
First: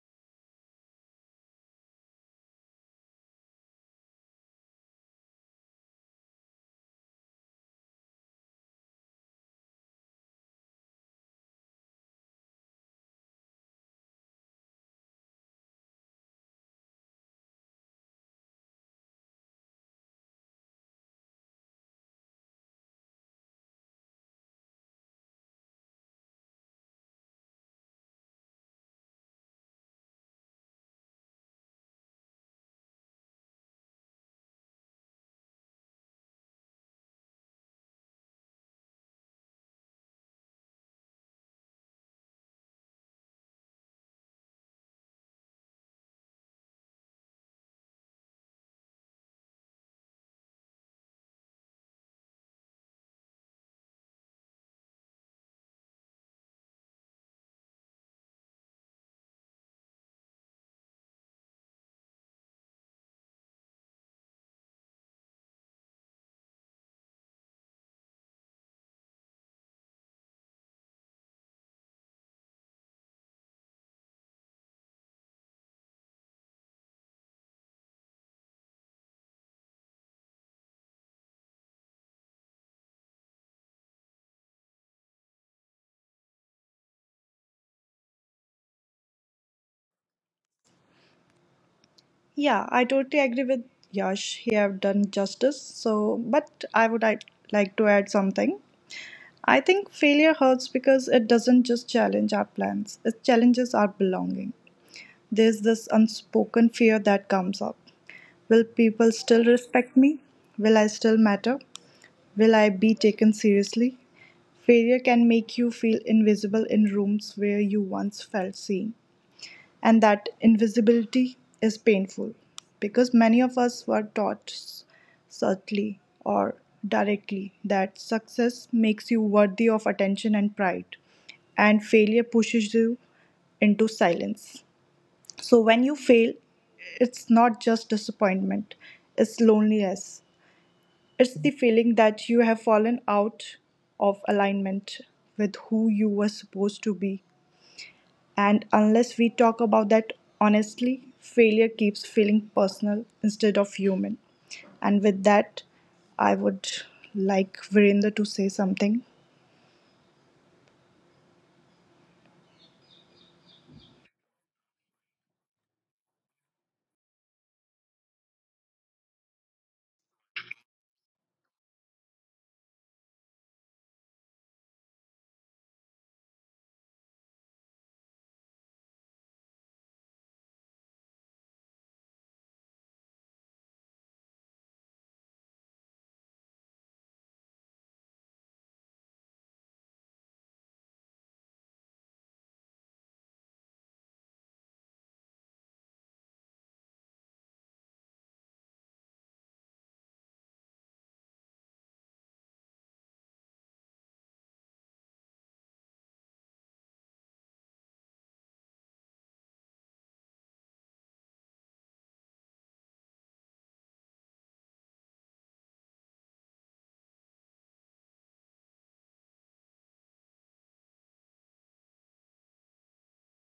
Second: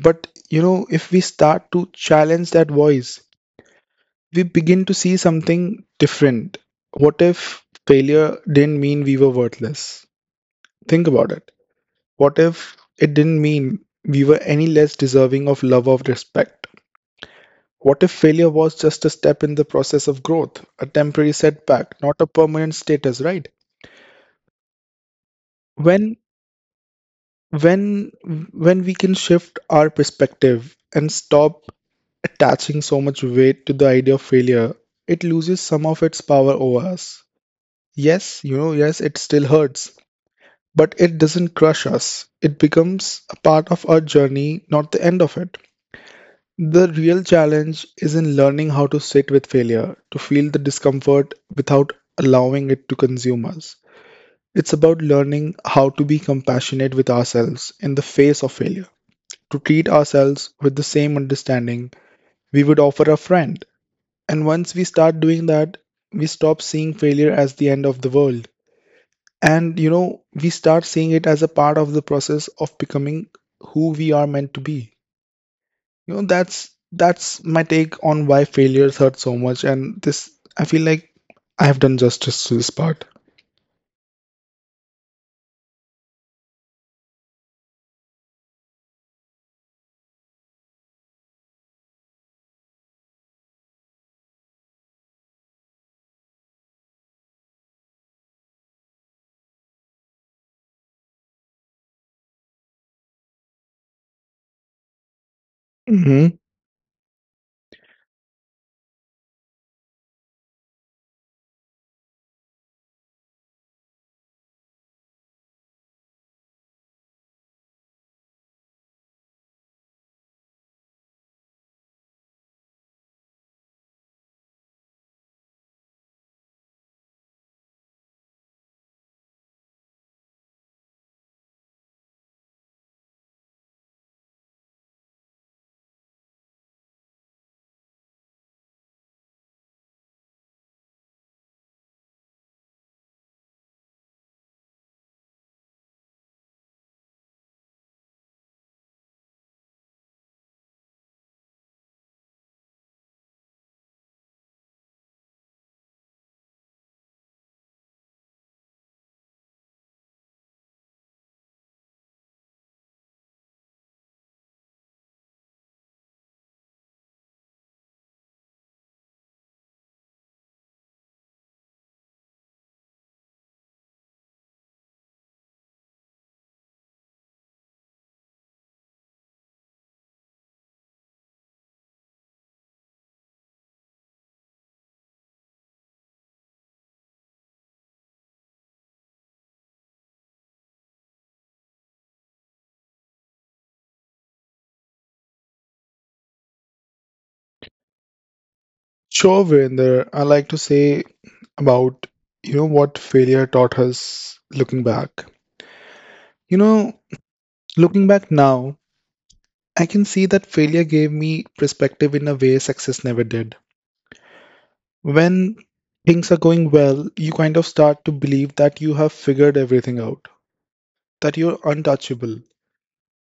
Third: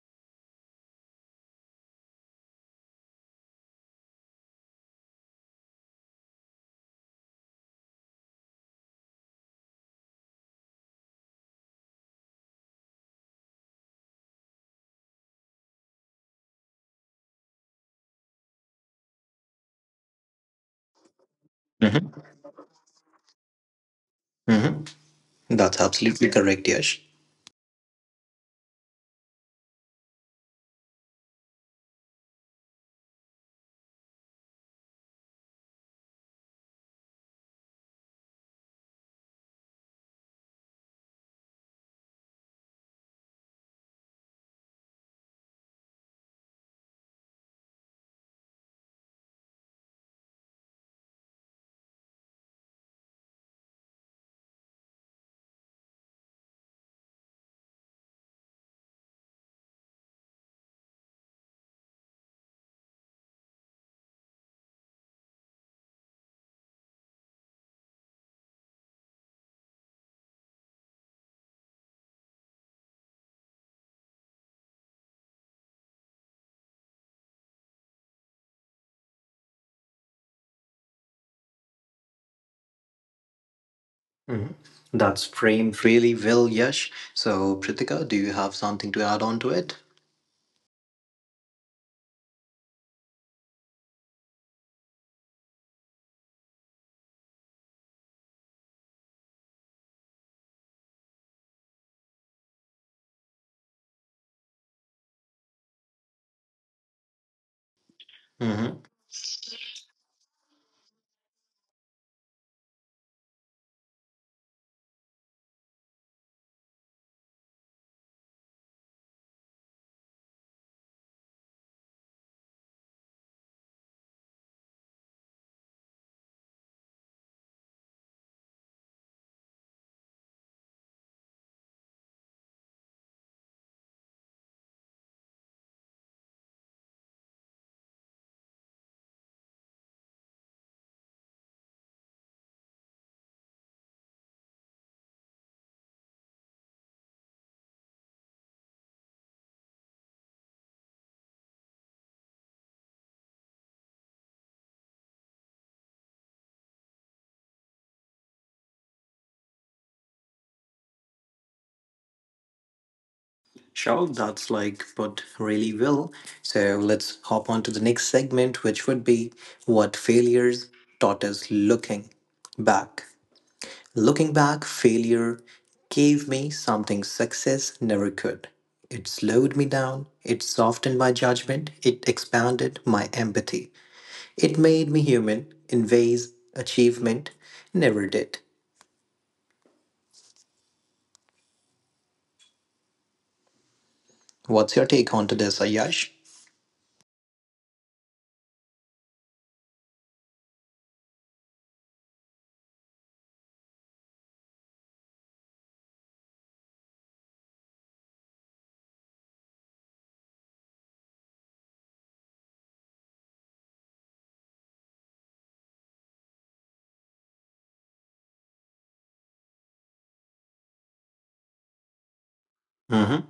Speaker 2: But if we start to challenge that voice, we begin to see something different. What if failure didn't mean we were worthless? Think about it. What if it didn't mean we were any less deserving of love or respect? What if failure was just a step in the process of growth, a temporary setback, not
Speaker 1: Mm-hmm.
Speaker 2: a permanent status, right?
Speaker 1: Mm-hmm. That's
Speaker 2: When
Speaker 1: absolutely correct, Yash.
Speaker 2: when when we can shift our perspective and stop attaching so much weight to the idea of failure, it loses some of its power over us. Yes, yes, it still hurts, but it doesn't crush us. It becomes a part of our journey, not the end of it. The real challenge is in learning how to sit with failure, to feel the discomfort without allowing it to consume us. It's about learning how to be compassionate with ourselves in the face of failure, to treat ourselves with the same understanding we would offer a friend. And once we start doing that, we stop seeing failure as the end of the world. And we start seeing it as a part of the process of becoming who we are meant to be. That's my take on why failures hurt so much, and this I feel like I have done justice to this part.
Speaker 1: Mm-hmm. That's framed really well, Yash. So, Pritika, do you have something to add on to it?
Speaker 3: Yeah, I totally agree with Yash. He have done justice. So, but like to add something. I think failure hurts because it doesn't just challenge our plans, it challenges our belonging. There's this
Speaker 2: Mm-hmm.
Speaker 3: unspoken fear that comes up. Will
Speaker 1: Mm-hmm.
Speaker 3: people still respect me? Will I still matter? Will I be taken seriously? Failure can make you feel invisible in rooms where you once felt seen, and that invisibility is painful, because many of us were taught, subtly or directly, that success makes you worthy of attention and pride, and failure pushes you into silence. So when you fail, it's not just disappointment, it's loneliness, it's the feeling that you have fallen out of alignment with who you were supposed to be. And unless we talk about that honestly, failure keeps feeling personal instead of human. And with that, I would like Virender to say something.
Speaker 1: Sure, that's like put really well. So, let's hop on to the next segment, which would be what failures taught us looking back. Looking back, failure gave me something success never could. It slowed me down, it softened my judgment, it expanded my empathy. It made me human in ways achievement never did. What's your take on to this, Ayash?
Speaker 2: Sure, Virender, I like to say about what failure taught us looking back. You know, Looking back now, I can see that failure gave me perspective in a way success never did. When things are going well, you kind of start to believe that you have figured everything out, that you're untouchable.
Speaker 1: Mm-hmm.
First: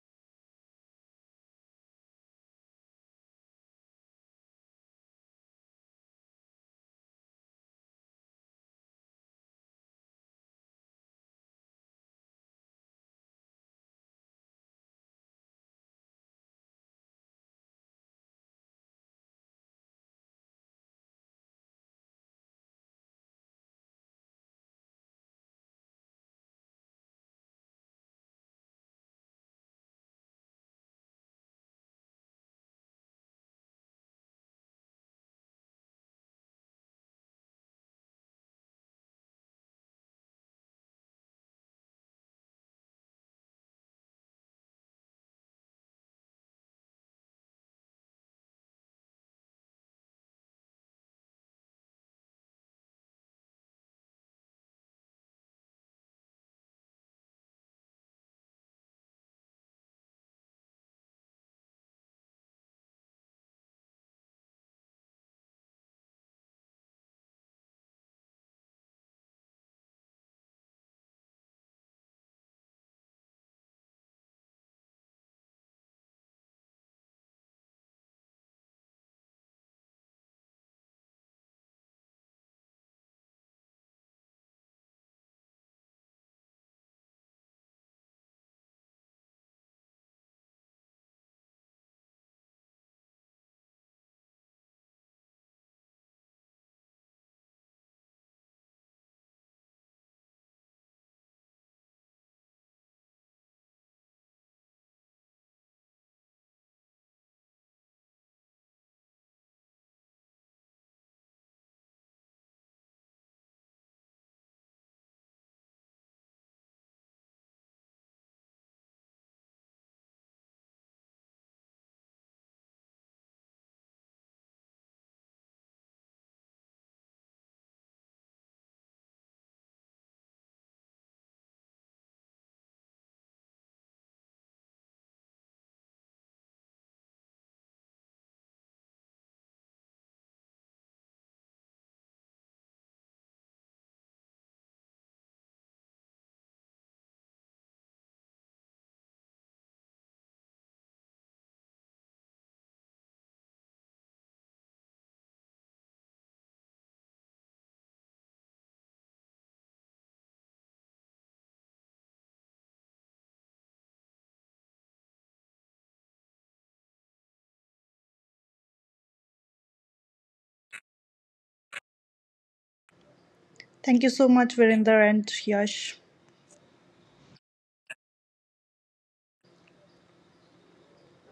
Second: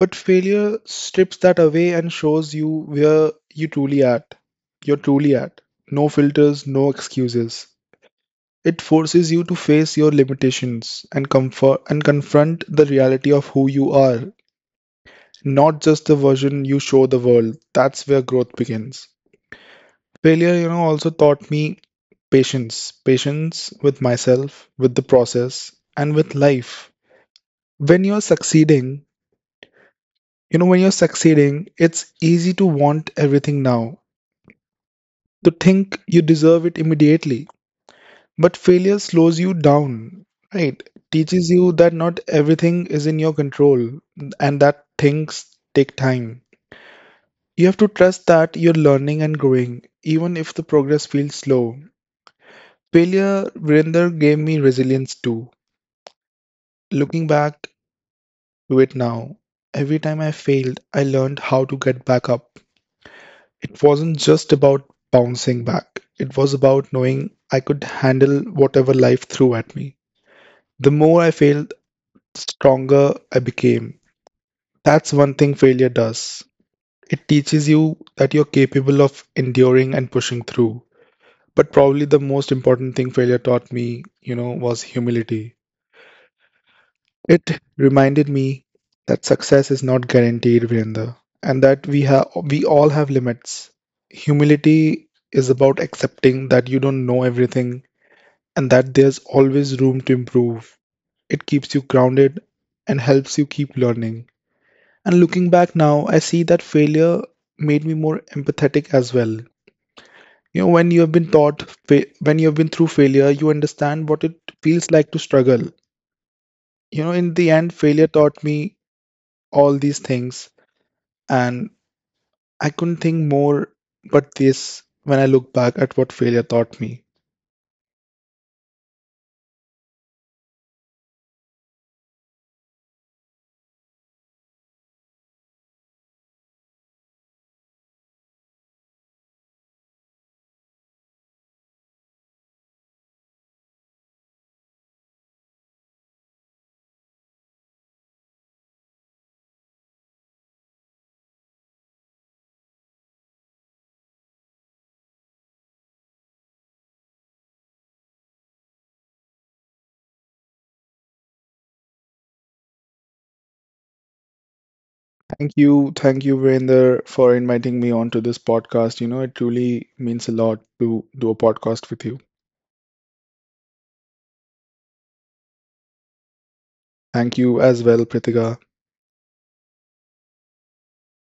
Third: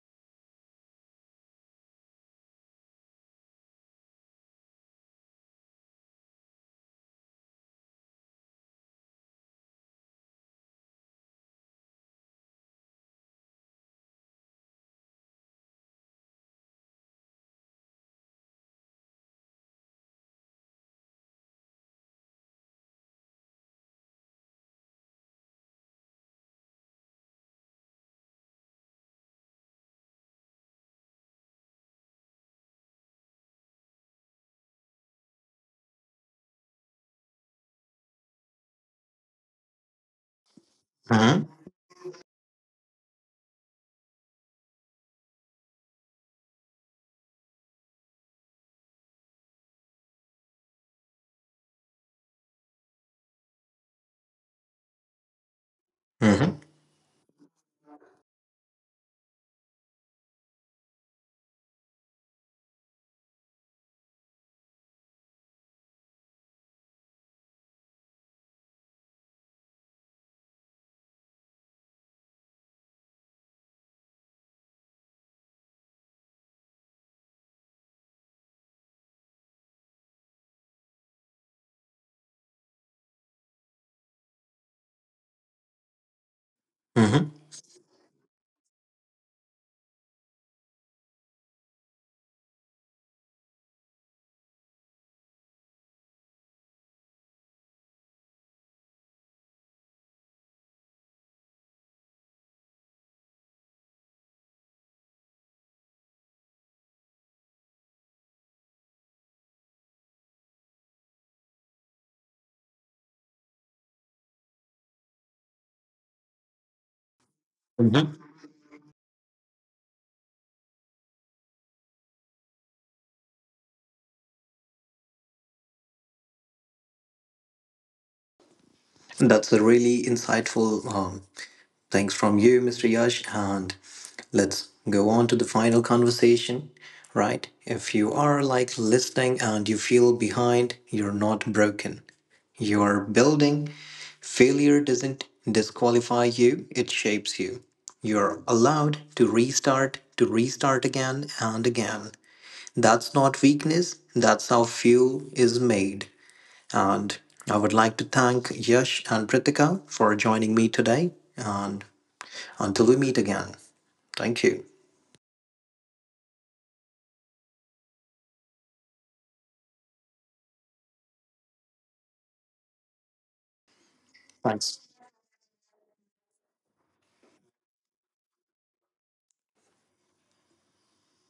Speaker 2: But failure strips that away and shows you where you truly at. You're truly at. No filters, no excuses. It forces you to face your limitations and comfort and confront the reality of who you are, not just the version you show the world. That's where growth begins. Failure, also taught me patience. Patience with myself, with the process, and with life. When you're succeeding, when you're succeeding, it's easy to want everything now, to think you deserve it immediately. But failure slows you down, right?
Speaker 1: Mm-hmm.
Speaker 2: Teaches you that not everything is in your control and that things take time. You have to trust that you're learning and growing, even if the progress feels slow. Failure, Virinder, gave me resilience too. Looking back, do it now. Every time I failed, I learned how to get back up. It wasn't just about bouncing back, it was about knowing I could handle whatever life threw at me. The more I failed, the stronger I became. That's one thing failure does. It teaches you that you're capable of enduring and pushing through. But probably the most important thing failure taught me, was humility.
Speaker 1: Mm-hmm.
Speaker 2: It reminded me that success is not guaranteed, Virender, and that we all have limits. Humility is about accepting that you don't know everything and that there's always room to improve. It keeps you grounded and helps you keep learning. And looking back now, I see that failure made me more empathetic as well. You know, when you have been taught, fa- when you have been through failure, you understand what it feels like to struggle. In the end, failure
Speaker 1: Mm-hmm.
Speaker 2: taught me all these things and I couldn't think more but this when I look back at what failure taught me.
Speaker 1: That's a really insightful thanks from you, Mr. Yash. And let's go on to the final conversation, right? If you are like listening and you feel behind, you're not broken. You're building. Failure doesn't disqualify you, it shapes you. You're allowed to restart again and again. That's not weakness, that's how fuel is made. And I would like to thank Yash and Pritika for joining me today. And until we meet again. Thank you.
Speaker 2: Thank you, Virender, for inviting me onto this podcast. It truly means a lot to do a podcast with you.
Speaker 3: Thank you so much,
Speaker 1: Thanks.
Speaker 3: Virender and Yash.
Speaker 2: Thank you as well, Pritika.